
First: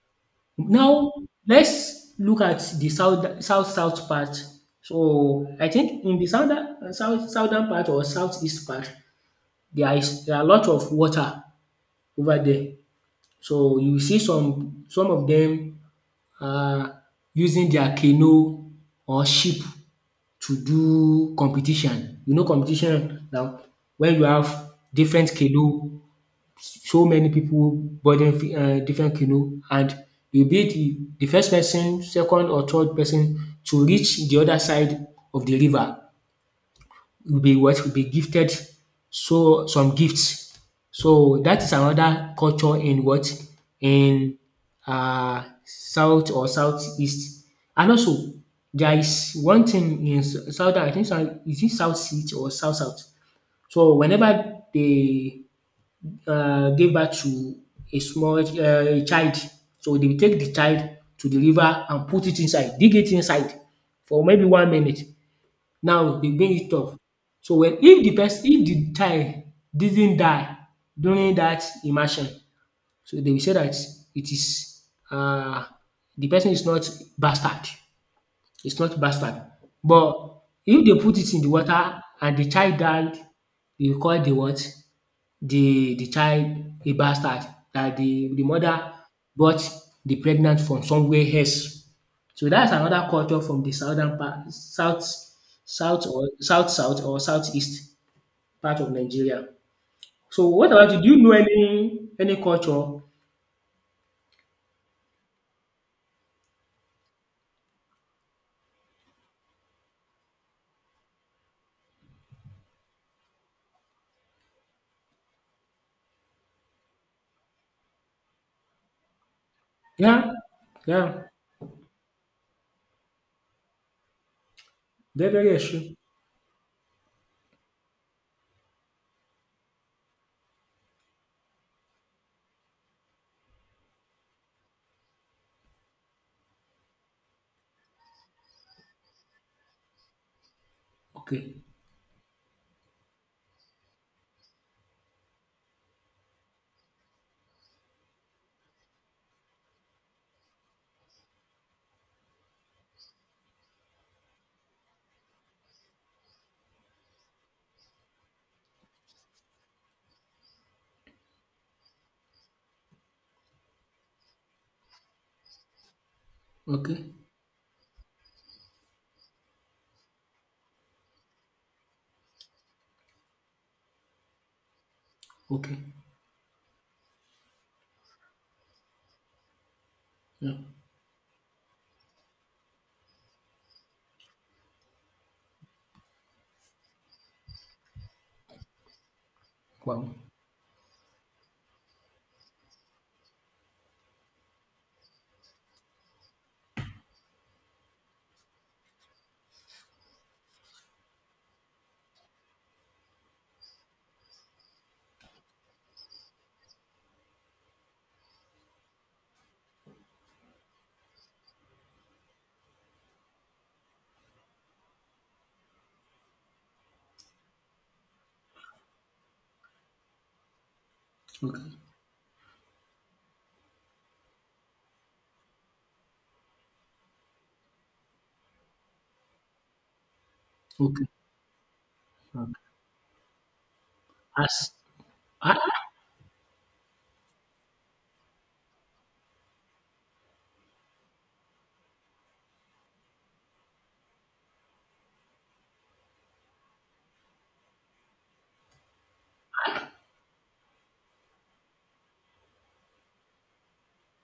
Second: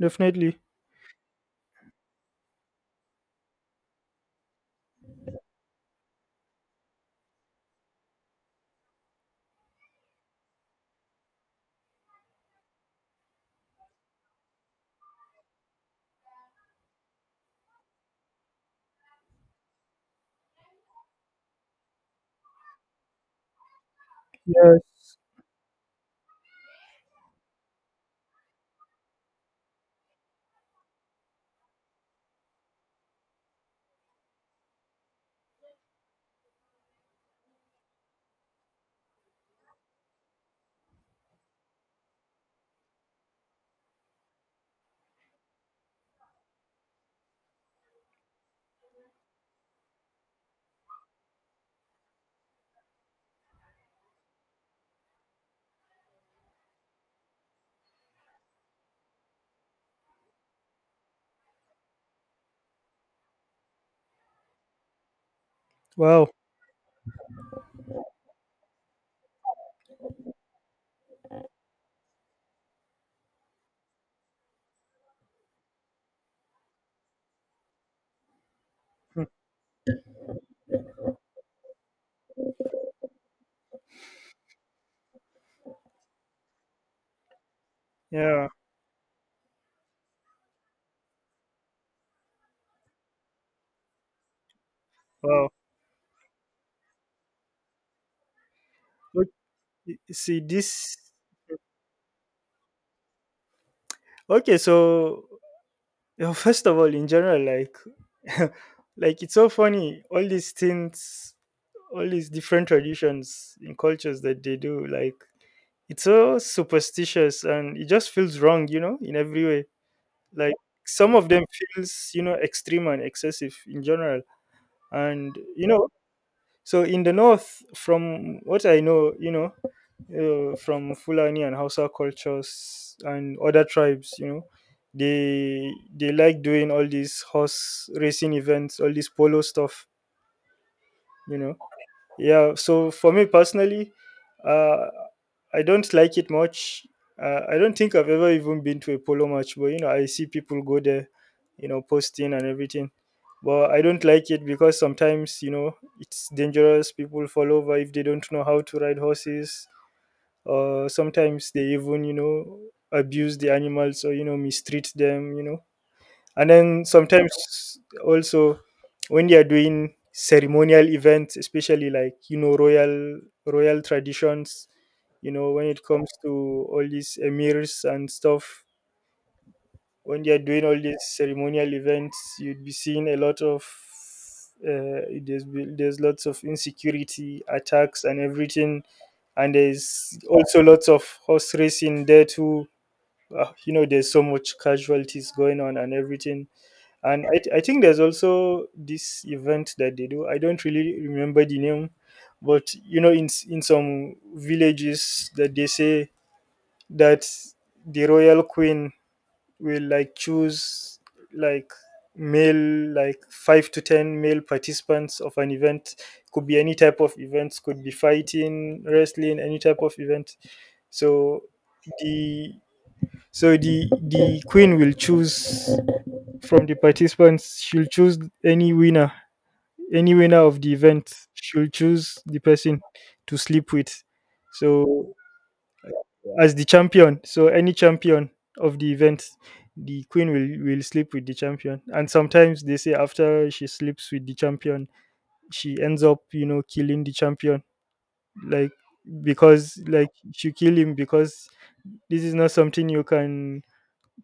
B: Definitely.
A: now let's look at the south part. So I think in the southern part or southeast part, there are a lot of water over there. So you see some of dem, um using their canoe or ship to do competition. You know, competition now, when you have
B: Yes.
A: different canoe, so many people boarding, different canoe, and you be the first person, second or third person to reach the other side of the river will be what? Will be gifted so some gifts. So that is another culture in what? In south or southeast. And also there is one thing in south, I think south, is it south east or south south. So whenever they gave birth to a small a child, so they will take the child to the river and put it inside, dig it inside for maybe one minute. Now
B: Wow.
A: dey bring it up. So well, if de person, if de child didn't die during dat immersion, so dey will say dat it is um de person is not bastard, is not
B: Hmm.
A: bastard. But if dey put it in de water and de child died, dey will call de what? De child a bastard, dat de
B: Yeah.
A: mother brought de pregnant from somewhere else. So that's another culture from the southern part,
B: Wow.
A: south south or southeast part of
B: Ok-
A: Nigeria.
B: See
A: So what about
B: this.
A: you? Do you know any culture?
B: Okay. So yeah, first of all, in general, like, like it's so funny all these things, all these different traditions and cultures that they do. Like, it's so superstitious and it just feels wrong, you know, in every way.
A: Yeah,
B: Like, some
A: yeah,
B: of them feels, you know, extreme and excessive in general.
A: very
B: And
A: very
B: you know,
A: extreme.
B: so in the north, from what I know, you know, from Fulani and Hausa cultures and other tribes, you know, they like doing all these horse racing events, all this polo stuff, you know.
A: Okay,
B: Yeah, so for me personally, uh, I don't like it much. I don't think I've ever even been to a polo match, but you know, I see people go there, you know, posting and everything. But I don't like it because sometimes, you know, it's dangerous. People fall over if they don't know how to ride horses. Or sometimes they even, you know, abuse the animals or, you know, mistreat them, you know. And then
A: okay,
B: sometimes also when they are doing ceremonial events, especially like, you know, royal traditions, you know, when
A: okay.
B: it comes to all these emirs and stuff, when they are
A: Yeah.
B: doing all these ceremonial events, you'd be seeing a lot of there's lots of insecurity attacks and everything, and
A: Wow.
B: there's also lots of horse racing there too. You know, there's so much casualties going on and everything, and I think there's also this event that they do. I don't really remember the name, but you know, in some villages, that they say that the royal queen will like choose, like, male, like 5 to 10 male participants of an event. Could be any type of events. Could be fighting, wrestling, any type of event. So
A: Okay, okay.
B: the so the queen will choose from the participants, she'll choose any winner, any winner of the
A: Okay.
B: event, she'll choose the person to sleep with.
A: As
B: So
A: ah,
B: as the champion, so any champion of the event, the queen will sleep with the champion, and sometimes they say after she sleeps with the champion, she ends up, you know, killing the champion. Like, because like, she kill him because this is not something you can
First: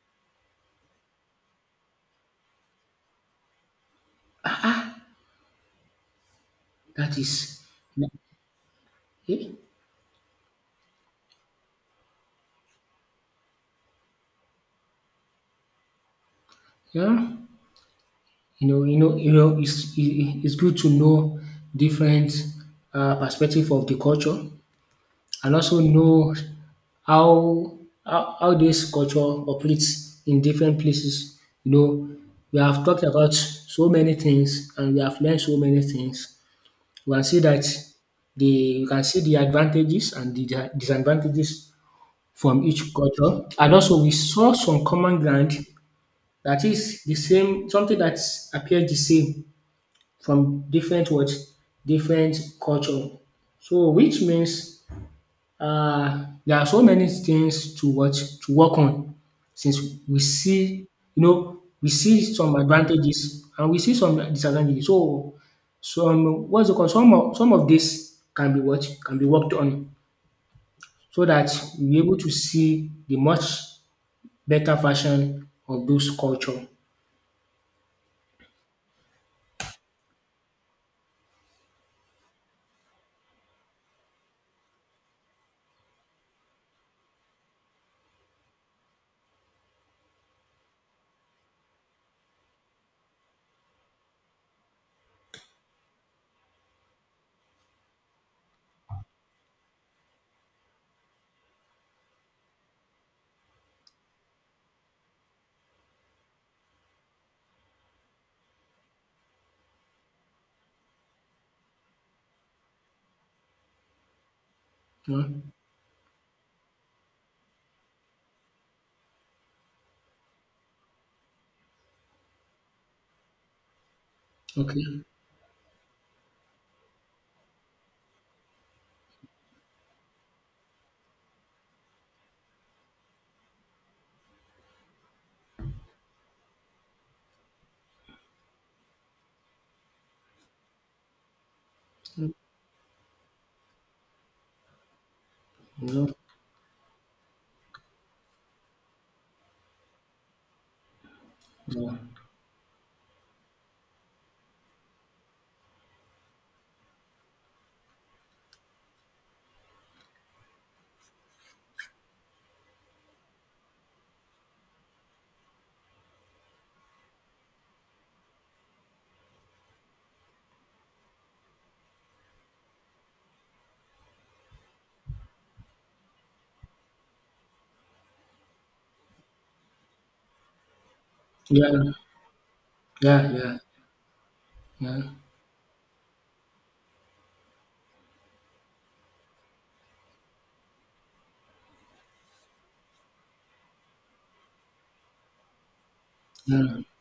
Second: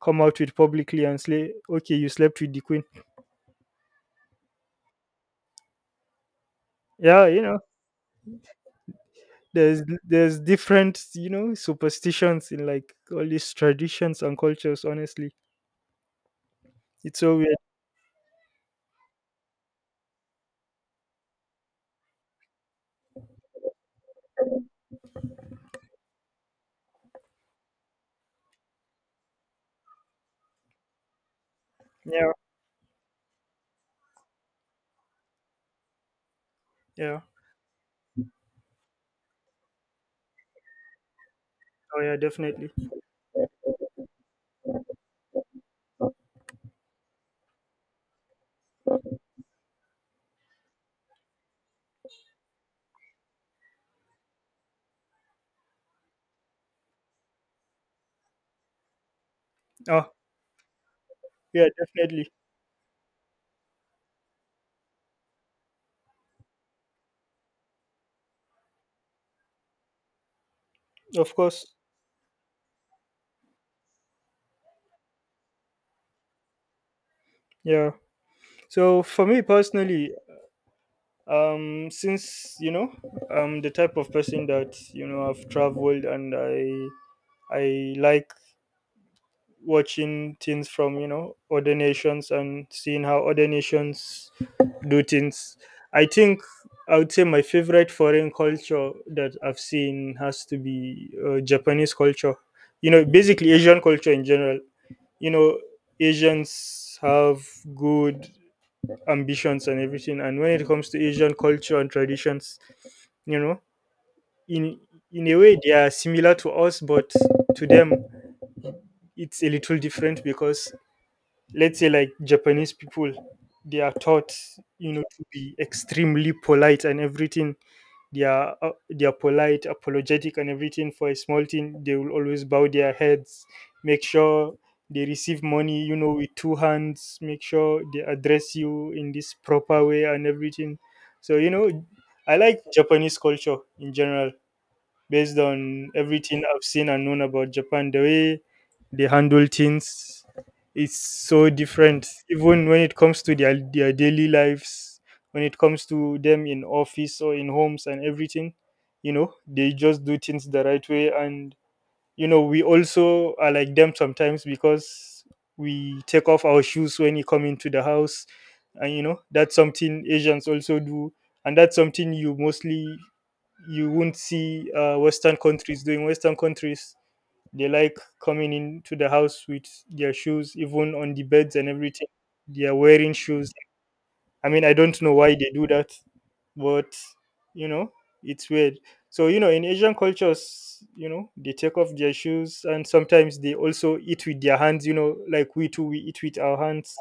B: come out with publicly and say, okay, you slept with the queen.
A: that
B: Yeah, you know,
A: is. Eh,
B: there's different, you know, superstitions in like all these traditions and cultures, honestly. It's
A: Yeah,
B: so weird.
A: you know, you know, you know. It's it's good to know different, perspective of the culture, and also know how how this culture operates in different places. You know,
B: Yeah,
A: we have talked about so many things and we have learned so many things. We
B: yeah.
A: can see that the you can see the advantages and the disadvantages
B: Oh yeah,
A: from
B: definitely.
A: each culture. And also we saw some common ground that is the same, something that appears the same from different what different culture. So which means there are so many things to watch to work on since
B: Oh
A: we see you know
B: yeah,
A: we
B: definitely,
A: see some advantages and we see some disadvantages. So some what's it called, some of this can be what can be worked on so
B: of
A: that
B: course.
A: we are able to see the much better version of those culture,
B: Yeah, so for me personally, since you know, I'm the type of person that, you know, I've traveled and I like watching things from, you know, other nations and seeing how other nations do things. I think I would say my favorite foreign culture that I've seen has to be, Japanese culture. You know, basically Asian culture in general. You know, Asians have good ambitions and everything, and when it comes to Asian culture and traditions, you know, in
A: you
B: in a
A: know.
B: way they are similar to us, but to them it's a little different because, let's say like Japanese people, they are taught,
A: Okay,
B: you know,
A: you
B: to be extremely polite and everything. They are polite, apologetic, and everything. For a small thing, they will always bow their heads, make sure they receive money, you know, with two hands. Make sure they address you in this proper way and everything. So you know, I like Japanese culture in general based on
A: know.
B: everything I've seen and known about Japan. The way they handle things is so
A: Yeah.
B: different, even when it comes to their daily lives, when it comes to them in office or in homes and everything. You know, they just do things the right way, and you know, we also are like them sometimes because we take off our shoes when you come into the house, and you know, that's something Asians also do, and that's something you mostly you won't see, Western countries doing. Western countries, they like coming into the house with their shoes, even on the beds and
A: Yeah,
B: everything, they are wearing
A: yeah,
B: shoes.
A: yeah,
B: I mean, I don't
A: yeah,
B: know why they do that, but you know, it's weird. So you know, in Asian cultures, you know, they take off their shoes, and sometimes they also eat with their hands. You know, like we too, we eat with our
A: yeah.
B: hands,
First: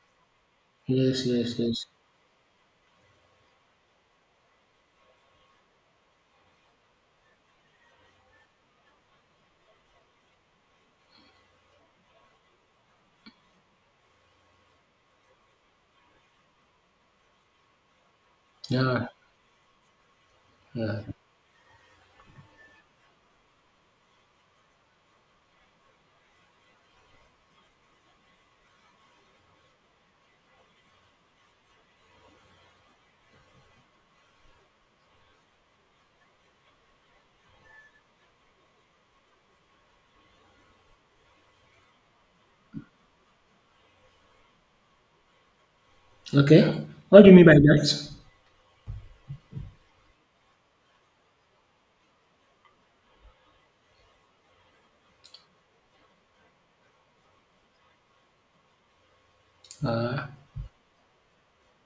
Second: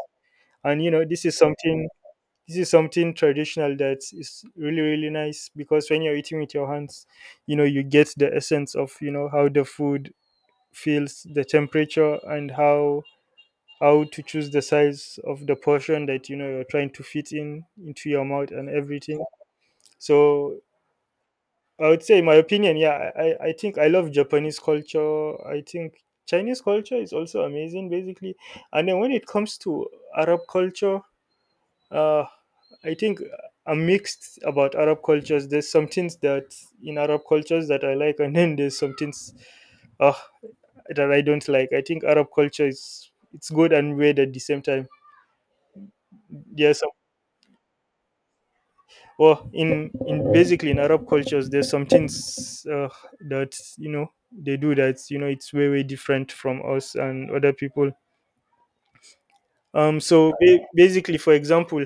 B: and you know,
A: Yes,
B: this is
A: yes, yes.
B: something. This is something traditional that is really really nice, because when you're eating with your hands, you know, you get the essence of, you know, how the food feels, the temperature, and how to choose the size of the portion that, you know, you're trying to fit in into your mouth and
A: Yeah,
B: everything. So
A: yeah.
B: I would say in my opinion, yeah, I think I love Japanese culture. I think Chinese culture is also amazing, basically. And then when it comes to Arab culture, uh I think I'm mixed about Arab cultures. There's some things that in Arab cultures that I like, and then there's some things, uh, that I don't like. I think Arab culture is, it's good and weird at the same time.
A: Okay.
B: Yes.
A: What do you mean by that?
B: Well, in basically in Arab cultures, there's some things, that you know they do that, you know, it's way way different from us and other people. So basically, for example,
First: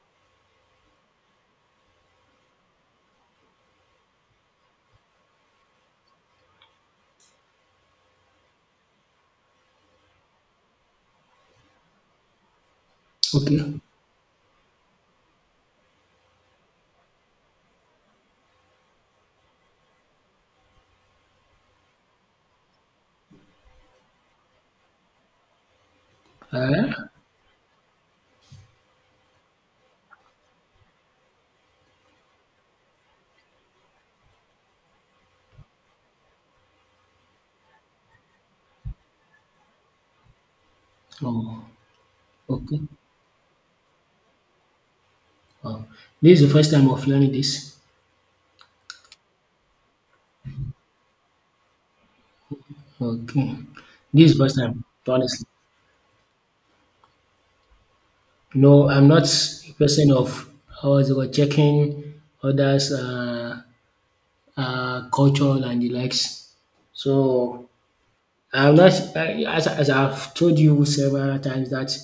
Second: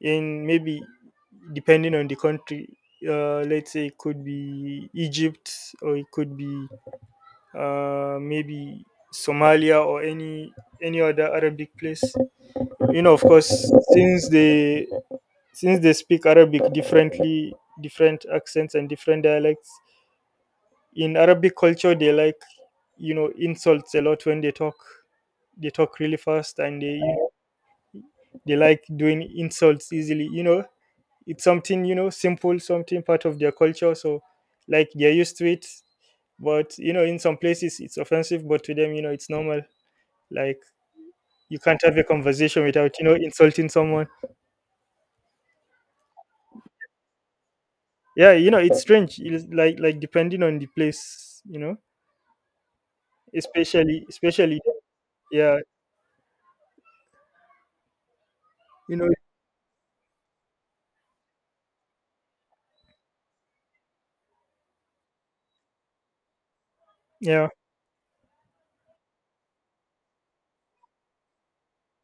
B: in maybe depending on the country, let's say it could be Egypt, or it could be, maybe Somalia or any other Arabic place. You know, of course,
A: Okay.
B: since they since they speak Arabic differently, different accents and different dialects. In Arabic culture, they like, you know, insults a lot when they talk. They talk really fast, and
A: Uh,
B: they like doing insults easily. You know, it's something you know simple, something part of their culture. So like they're used to it. But you know, in some places it's offensive, but to them, you know, it's normal. Like, you
A: oh,
B: can't have a conversation
A: okay.
B: without, you know, insulting someone.
A: Oh, this is the first time of learning this.
B: Yeah, you know, it's strange. It's like depending on the place, you know.
A: Okay.
B: especially
A: This is first
B: especially
A: time, honestly.
B: Yeah.
A: No,
B: You know.
A: I'm not a person of, how is it called, checking others' culture and the likes.
B: Yeah.
A: So I'm not I, as, I've told you several times that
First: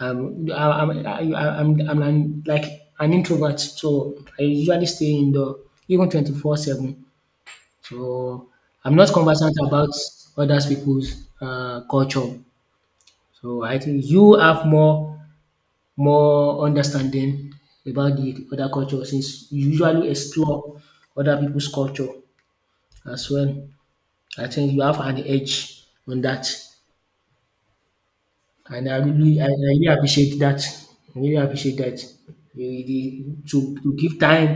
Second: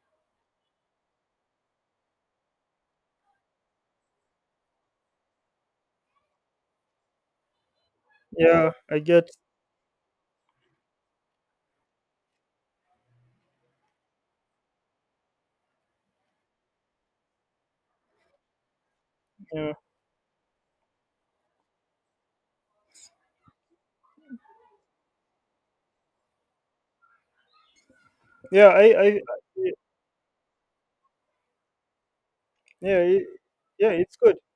A: um I, I'm I, I'm an, like an introvert. So I usually stay indoor even 24/7. So
B: Yeah,
A: I'm
B: I
A: not
B: get.
A: conversant about other people's culture. So I think you have more understanding about the other culture since you
B: Yeah.
A: usually explore other people's culture as well. I think you have an edge on that,
B: Yeah.
A: and
B: I-
A: I really appreciate that. I really appreciate that.
B: yeah.
A: The to
B: Yeah,
A: give
B: it's good.
A: time,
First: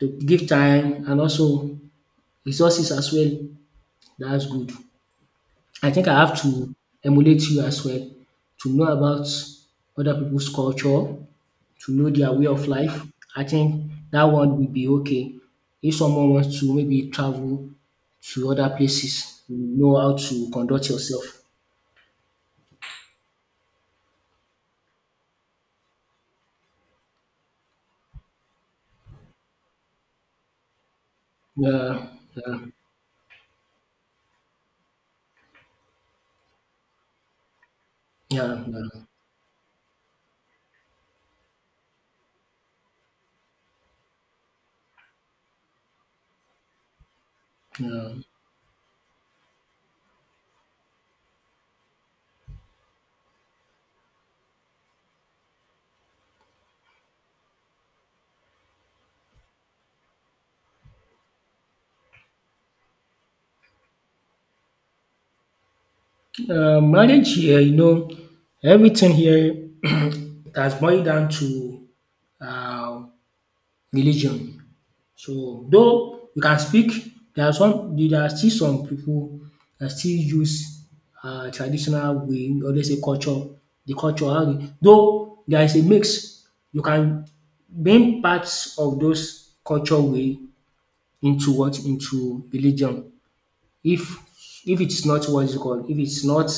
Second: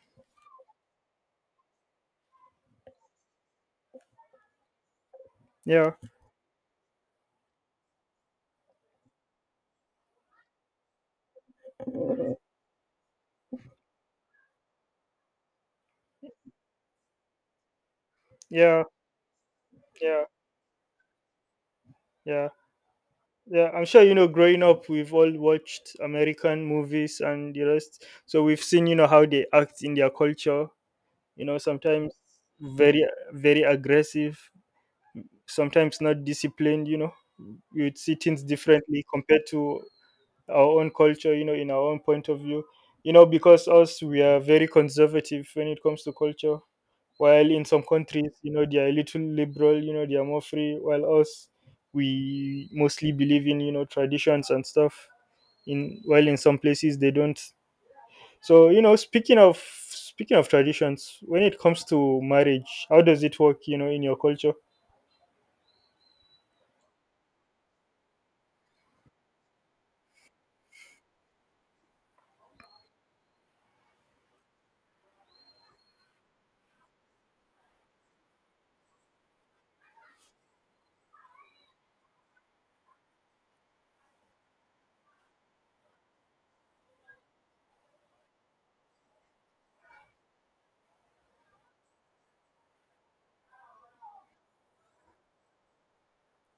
A: to give time and also resources as well. That's good.
B: Yeah
A: I think I have to emulate you as well to know about other people's culture, to know their way of life. I think that one will be okay. If someone wants to maybe travel to other
B: yeah.
A: places, you know how
B: Yeah.
A: to conduct yourself.
B: Yeah. Yeah, I'm sure, you know, growing up, we've all watched American movies and the rest, so we've seen, you know, how they act in their culture. You know,
A: Yeah,
B: sometimes
A: yeah,
B: very, very aggressive, sometimes not disciplined, you know. You would see things
A: yeah,
B: differently
A: yeah.
B: compared to our own culture, you know, in our own point of view. You know, because us, we are very conservative when it comes to culture, while in some
A: Yeah.
B: countries, you know, they are a little liberal, you know, they are more free, while us, we mostly believe in, you know, traditions and stuff. In While in some places they don't. So, you know, speaking of traditions, when it comes to marriage, how does it work, you know, in your culture?
A: Marriage here, you know, everything here has boiled down to uh, religion. So though you can speak, there are some, there are still some people that still use traditional way, or let's say culture, the culture how dey, though there is a mix. You can bring parts of those culture way into what? Into religion. If if it's not what is it called, if it's not,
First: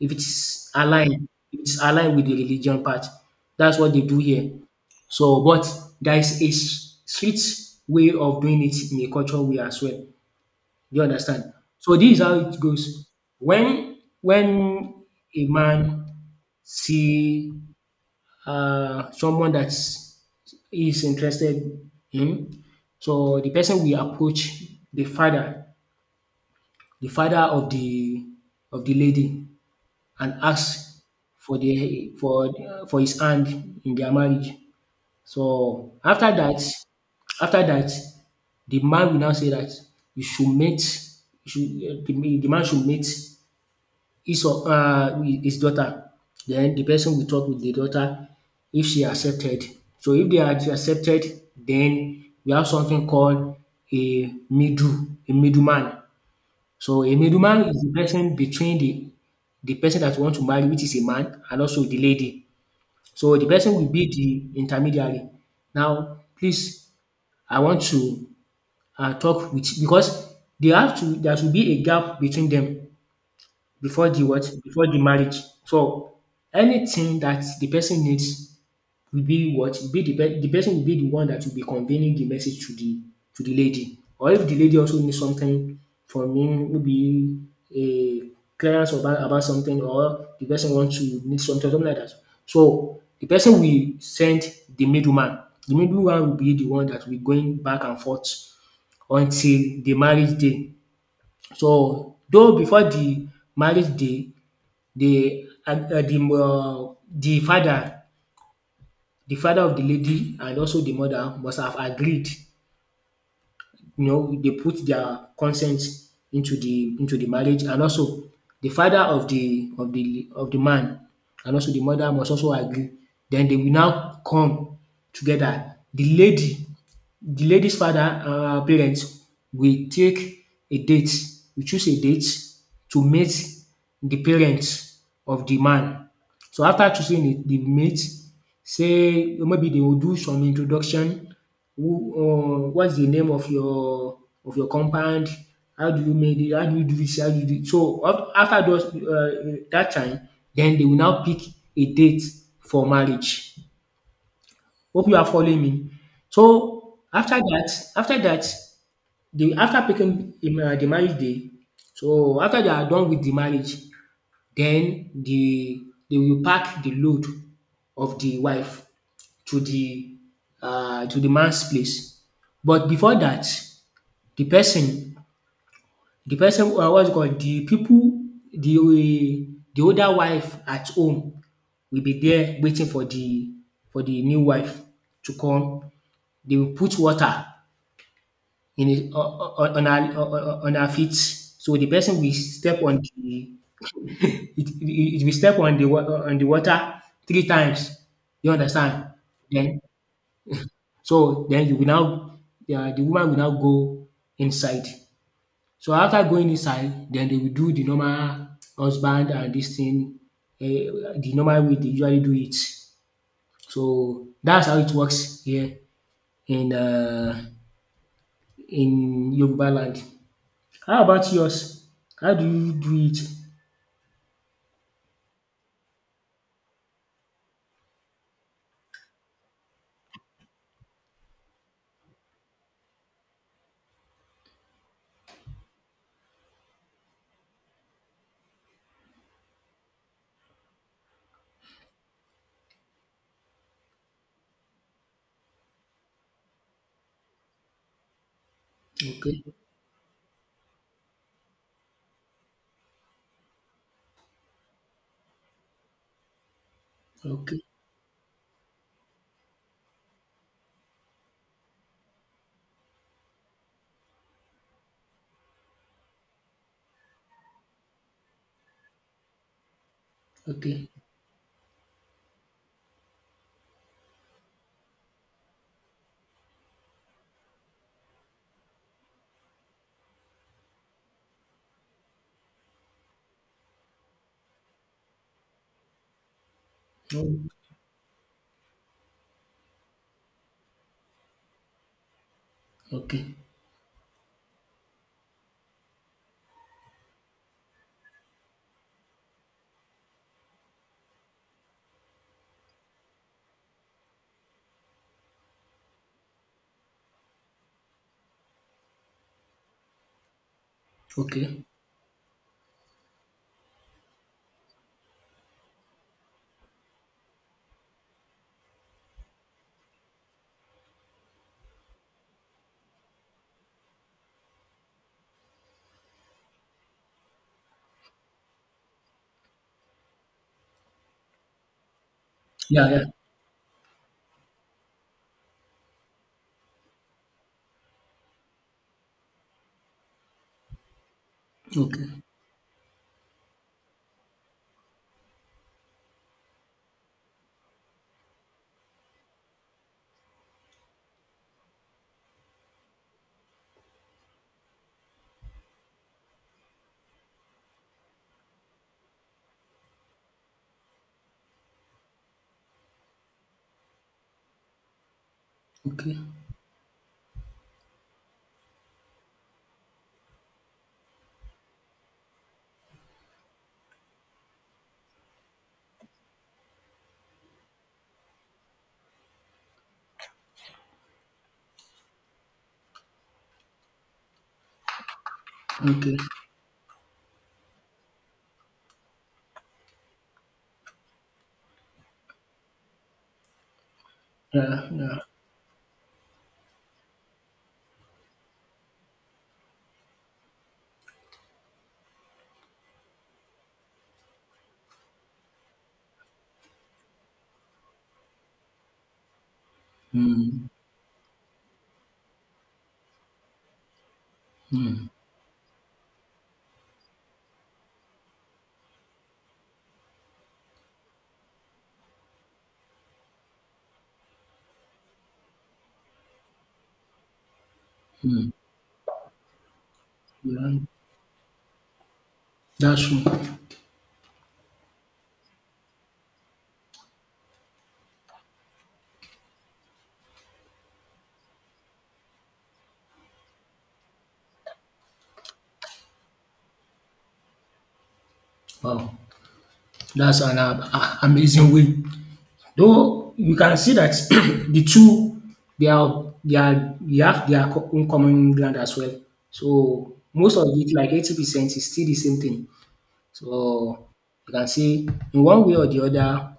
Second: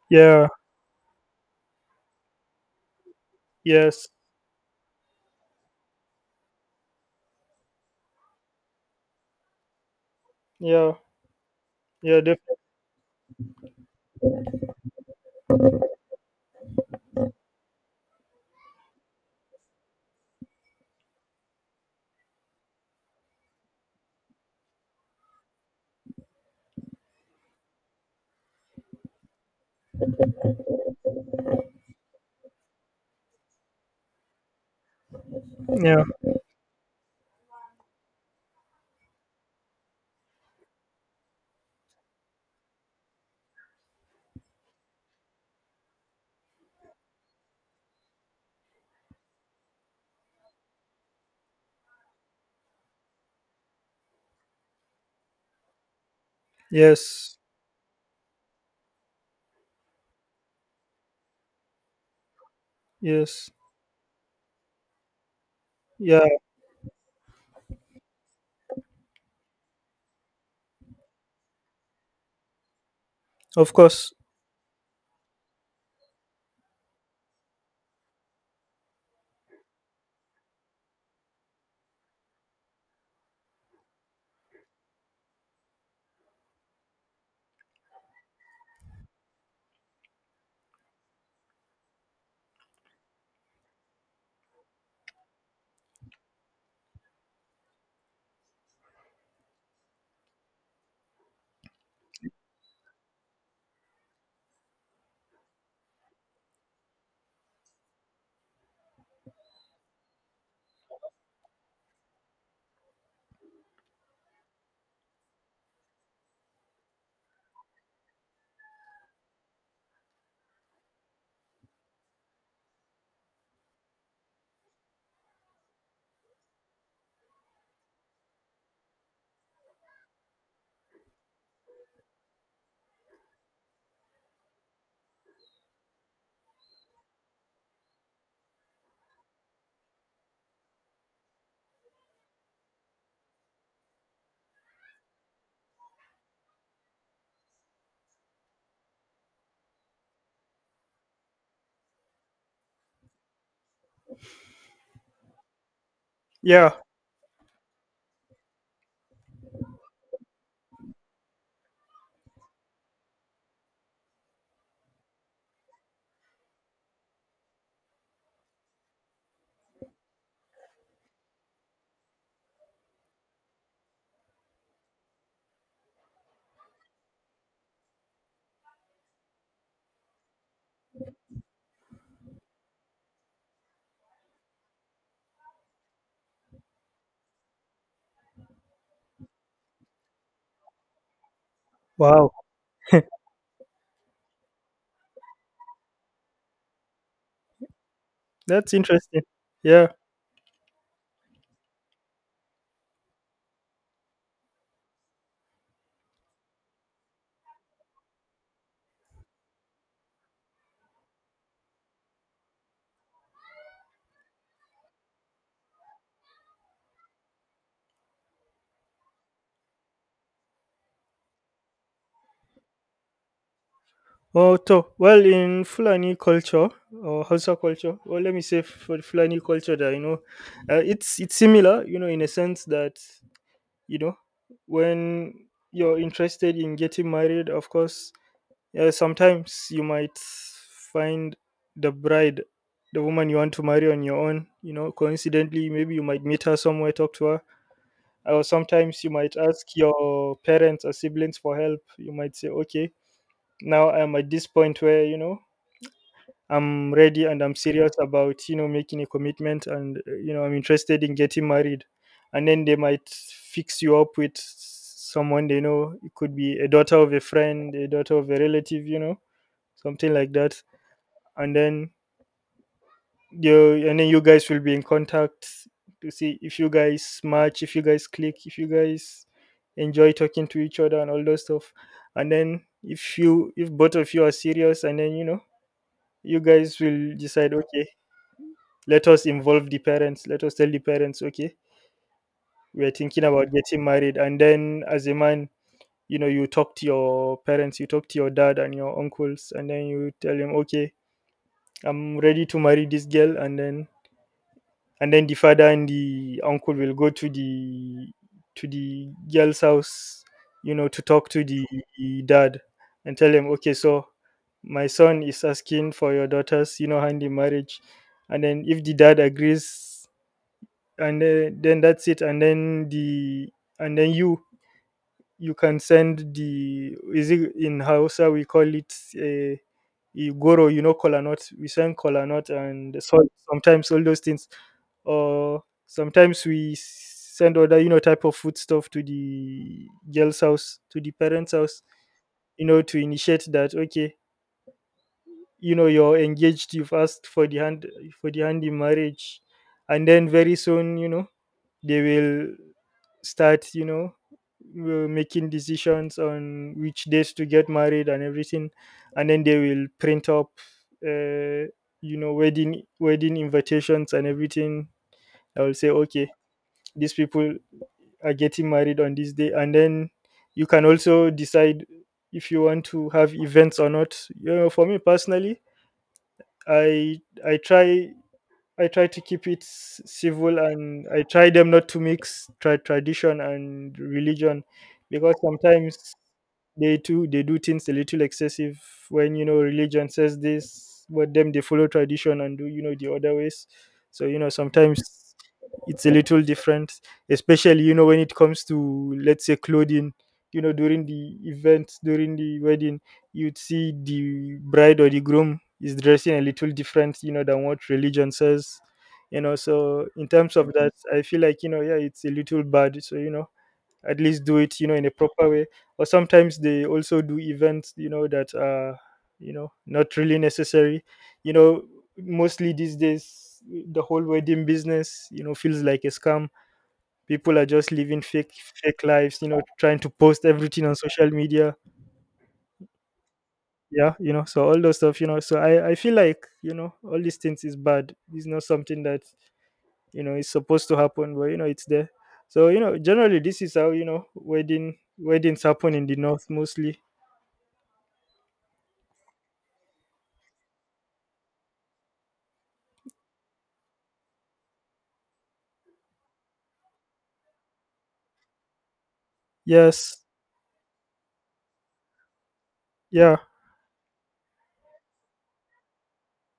A: if
B: Yeah.
A: it's aligned, if it's aligned with the religion part, that's what they
B: Yes.
A: do here. So, but there is a s- strict way of doing it in a cultural way as well.
B: Yeah.
A: You understand? So this
B: Yeah.
A: is how
B: Definitely.
A: it goes. When a man see someone that is interested in, so the person will approach the father, the father of the of the lady, and asked for the for his hand in their marriage. So
B: Yeah.
A: after that, the man will now say that you should mate, you should, the man should mate his, or his daughter. Then the person will talk with the daughter if she accepted. So if they are accepted, then we have something called a middle a middleman. So a
B: Yes.
A: middleman is the person between the person that you want to marry, which is a man, and also the lady. So the
B: Yes.
A: person will be the intermediary. Now,
B: Yeah.
A: please, I want to talk with, because they have to, there should be a gap between them
B: Of
A: before
B: course.
A: the what, before the marriage. So anything that the person needs will be what? Be the pe the person will be the one that will be conveying the message to the, to the lady. Or if the lady also needs something from him, maybe a clearance about something, or the person want to need something, something like that. So the person will send the middleman. The middleman will be the one that will be going back and forth until the marriage day. So though before the marriage day, the father, the father of the lady, and also the mother must have agreed. You know, they put their consent into the, into the marriage, and also the father of the of the man, and also the mother must also agree. Then they will now come together. The lady, the lady's father and her parents will take a date, we choose a date to meet the parents of the man. So after choosing the mate, say maybe they will do some introduction. Who what's the name of your compound? How do you make it? How do you do this? How do you do it? So af after those that time, then they will now pick a date for marriage. Hope you are following me.
B: Yeah.
A: So after that, the after picking the marriage day, so after they are done with the marriage, then they will pack the load of the wife to the to the man's place. But before that, the person the person, what's it called, the people, the older wife at home, will be there waiting for the, for the new wife to come. They will put water in, on on her feet. So the person
B: Wow,
A: will step on the, It if you step on the wa on the water three times, you
B: that's
A: understand?
B: interesting.
A: Then,
B: Yeah.
A: so then you will now, the woman will now go inside. So after going inside, then they will do the normal husband and this thing, um the normal way they usually do it. So that's how it works here in um in Yoruba land. How about yours? How do you do it?
B: Oh, so well, in Fulani culture or Hausa culture, well, let me say for the Fulani culture that, you know, it's similar, you know, in a sense that, you know, when you're interested in getting married, of course, sometimes you might find the bride, the woman you want to marry on your own. You know, coincidentally, maybe you might meet her somewhere, talk to her, or sometimes you might
A: Okay,
B: ask your parents or siblings for help. You might say, okay, now I'm at this point where, you know, I'm ready, and I'm
A: okay,
B: serious about, you know, making a commitment, and, you know, I'm interested in getting married, and then they might fix you up with someone they know. It could be a daughter of a friend, a daughter of a relative, you know, something like that.
A: okay,
B: And then you guys will be in contact to see if you guys match, if you guys click, if you guys enjoy talking to each other and all those stuff. And then, if both of you are serious, and then, you know, you guys will
A: oh
B: decide, okay, let us involve the parents, let us tell the parents, okay, we're thinking
A: okay,
B: about getting married. And then, as a man, you know, you talk to your parents, you talk to your dad and your uncles, and then you tell him, okay, I'm ready to marry this girl. And then the father and the uncle will go to the girl's house, you know, to talk to the
A: okay.
B: dad, and tell him, okay, so my son is asking for your daughter's, you know, hand in marriage. And then, if the dad agrees, and then that's it. And then you can send the — is it in Hausa, we call it a goro, you know, kola nut. We send kola nut
A: Yeah,
B: and
A: yeah.
B: salt. Sometimes all those things, or sometimes we send other, you know, type of food stuff to the girl's house, to the parents' house,
A: Okay,
B: you know, to initiate that. Okay, you know, you're engaged, you've asked for the hand in marriage. And then, very soon, you know, they will start, you know, will making decisions on which days to get married and everything. And then they will print up, uh, you know, wedding invitations and everything. I will say,
A: okay,
B: okay, these people are getting married on this day, and then you can also decide if you want to have events or not. You know, for me personally, I I try I try to keep it civil, and I try them not to mix tradition and religion, because sometimes
A: okay.
B: they too, they do things a little excessive, when, you know, religion says this, but them, they follow tradition and do, you know, the other ways. So, you know,
A: Yeah, yeah.
B: sometimes it's a little different, especially, you know, when it comes to, let's say, clothing. You know, during the event, during the wedding, you'd see the bride or the groom is dressing a little different, you know, than what religion says. You know, so in terms
A: Hmm,
B: of that, I feel like, you know, yeah, it's a little bad. So, you know, at least do it, you know, in a proper way. Or sometimes they also do events, you know, that are, you know, not really necessary. You know, mostly these days, the whole wedding business, you know, feels like a scam. People are just living
A: hmm.
B: fake, fake lives, you know, trying to post
A: Yeah.
B: everything on social media.
A: That's true.
B: Yeah, you know, so all those stuff, you know. So I feel like, you know, all these things is bad. It's not something that, you know, is supposed to happen, but, you know, it's there. So, you know, generally this is how, you know, weddings happen in the north, mostly.
A: Wow, that's an a- amazing way. Though you can see that the two, they have their co- own common ground as well. So
B: Yes.
A: most of it, like 80%, is still the same thing.
B: Yeah.
A: So you can see in one way or the other,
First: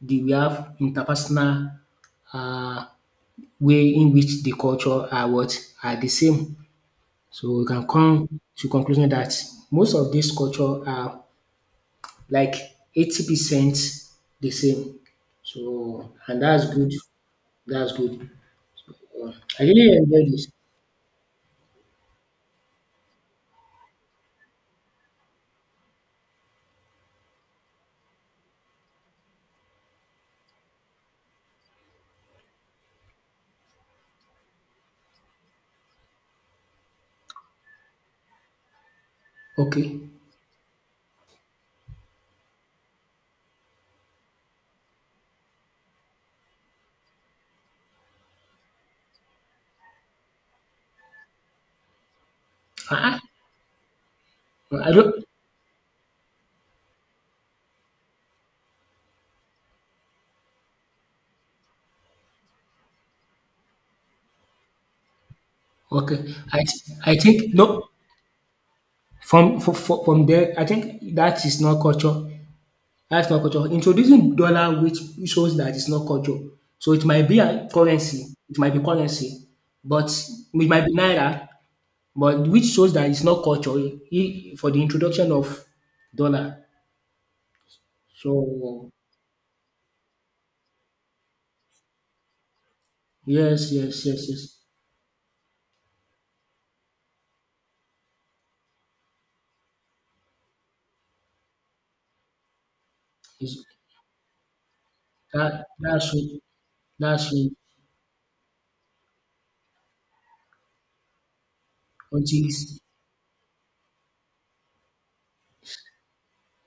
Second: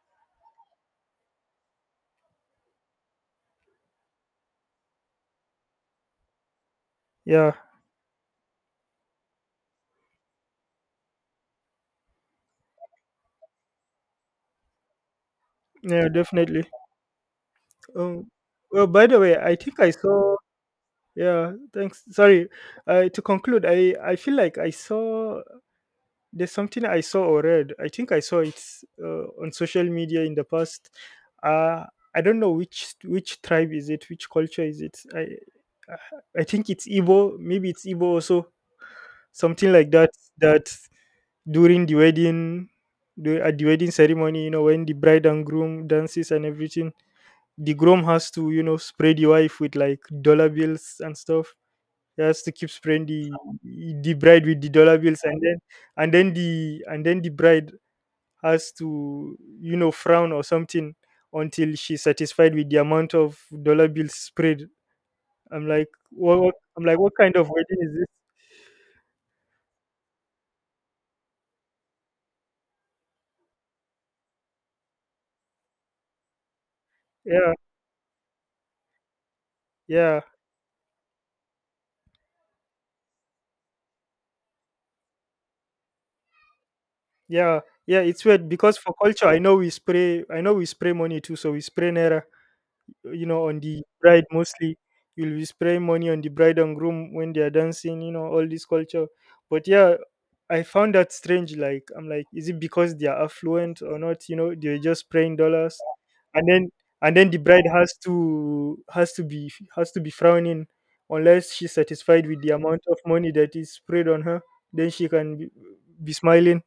A: the, we have interpersonal uh, way in which the culture are what, are the same.
B: Yeah.
A: So we can come to conclusion that most of these culture are like 80 percent the same.
B: Yeah,
A: So and
B: definitely.
A: that's good. That's
B: um
A: good.
B: well, by the
A: Um,
B: way, I
A: I
B: think I
A: really enjoy
B: saw —
A: this.
B: yeah, thanks. Sorry. To conclude, I feel like I saw — there's something I saw or read. I think I saw it, on social media in the past. Uh, I don't know which tribe is it, which culture is it. I think it's Igbo. Maybe it's Igbo also. Something like
A: Okay.
B: that. That during the wedding, at the wedding ceremony, you know, when the bride and groom dances and everything, the groom has to, you know, spray the wife with like dollar bills and stuff. He has to keep spraying
A: Uh-uh.
B: the bride with the
A: I
B: dollar bills,
A: don't.
B: and then and then the bride has to, you know, frown or something, until she's satisfied with the amount of dollar bills sprayed. I'm like,
A: Okay.
B: what,
A: I
B: I'm like, what
A: I
B: kind of
A: think
B: wedding
A: no.
B: is this?
A: From from from there, I think that is not culture. That's not culture. Introducing dollar, which shows that it's not culture. So it might be
B: Yeah,
A: a currency. It might be currency, but
B: yeah,
A: it might be naira. But which shows that it's not culture, I- for the introduction of dollar.
B: yeah, yeah. It's
A: So
B: weird because for culture, I know we spray, I know we spray money too, so we spray naira. You know, on
A: yes,
B: the
A: yes, yes,
B: bride
A: yes.
B: mostly, you'll be spraying money on the bride and groom when they are dancing, you know, all this culture. But yeah, I found that strange. Like, I'm like, is it because they are
A: It's,
B: affluent or not, you know, they're just spraying
A: that
B: dollars.
A: that's it.
B: And then
A: That's
B: the
A: it.
B: bride has to — be — frowning, unless she's satisfied with
A: Until
B: the
A: it's,
B: amount of money that is sprayed on her, then she can be, smiling.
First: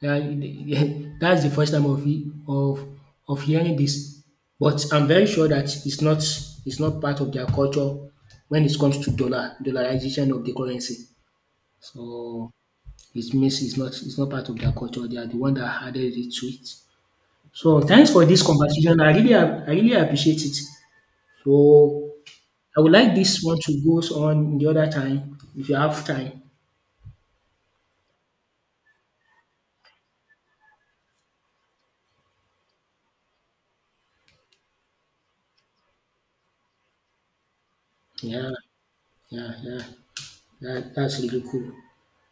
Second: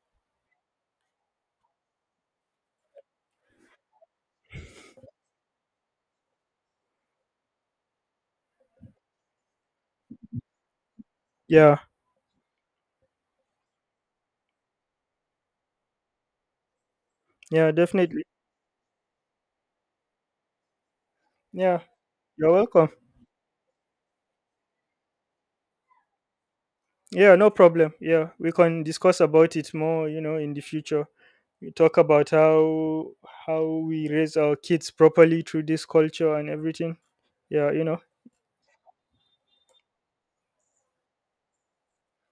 A: that- that's the first time of it, of hearing this. But I'm very sure that it's not, it's not part of their culture when it comes to dollar dollarization of the currency.
B: Yeah.
A: So it means it's not, it's not part of their culture. They are the one that added it to it.
B: Yeah,
A: So thanks
B: definitely.
A: for this conversation. I really ap- I really appreciate it.
B: Yeah.
A: So
B: You're
A: I
B: welcome.
A: would like this one to go on the other time if you have time.
B: Yeah, no problem. Yeah, we can discuss about it more, you know, in the future. We talk about how we raise our kids properly through this culture and everything. Yeah, you know.
A: Yeah, yeah, yeah. That, that's really cool.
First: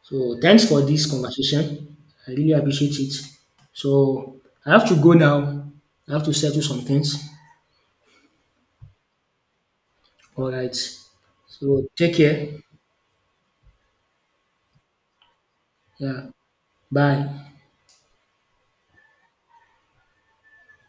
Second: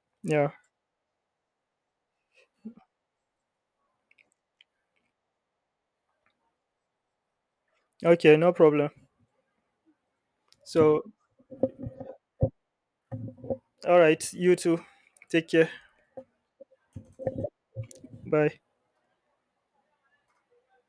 A: So
B: Yeah.
A: thanks for this conversation. I really appreciate it. So I have to go now. I have to settle some things.
B: Okay, no problem.
A: All right.
B: So,
A: So take care.
B: all right, you too. Take care.
A: Yeah. Bye.
B: Bye.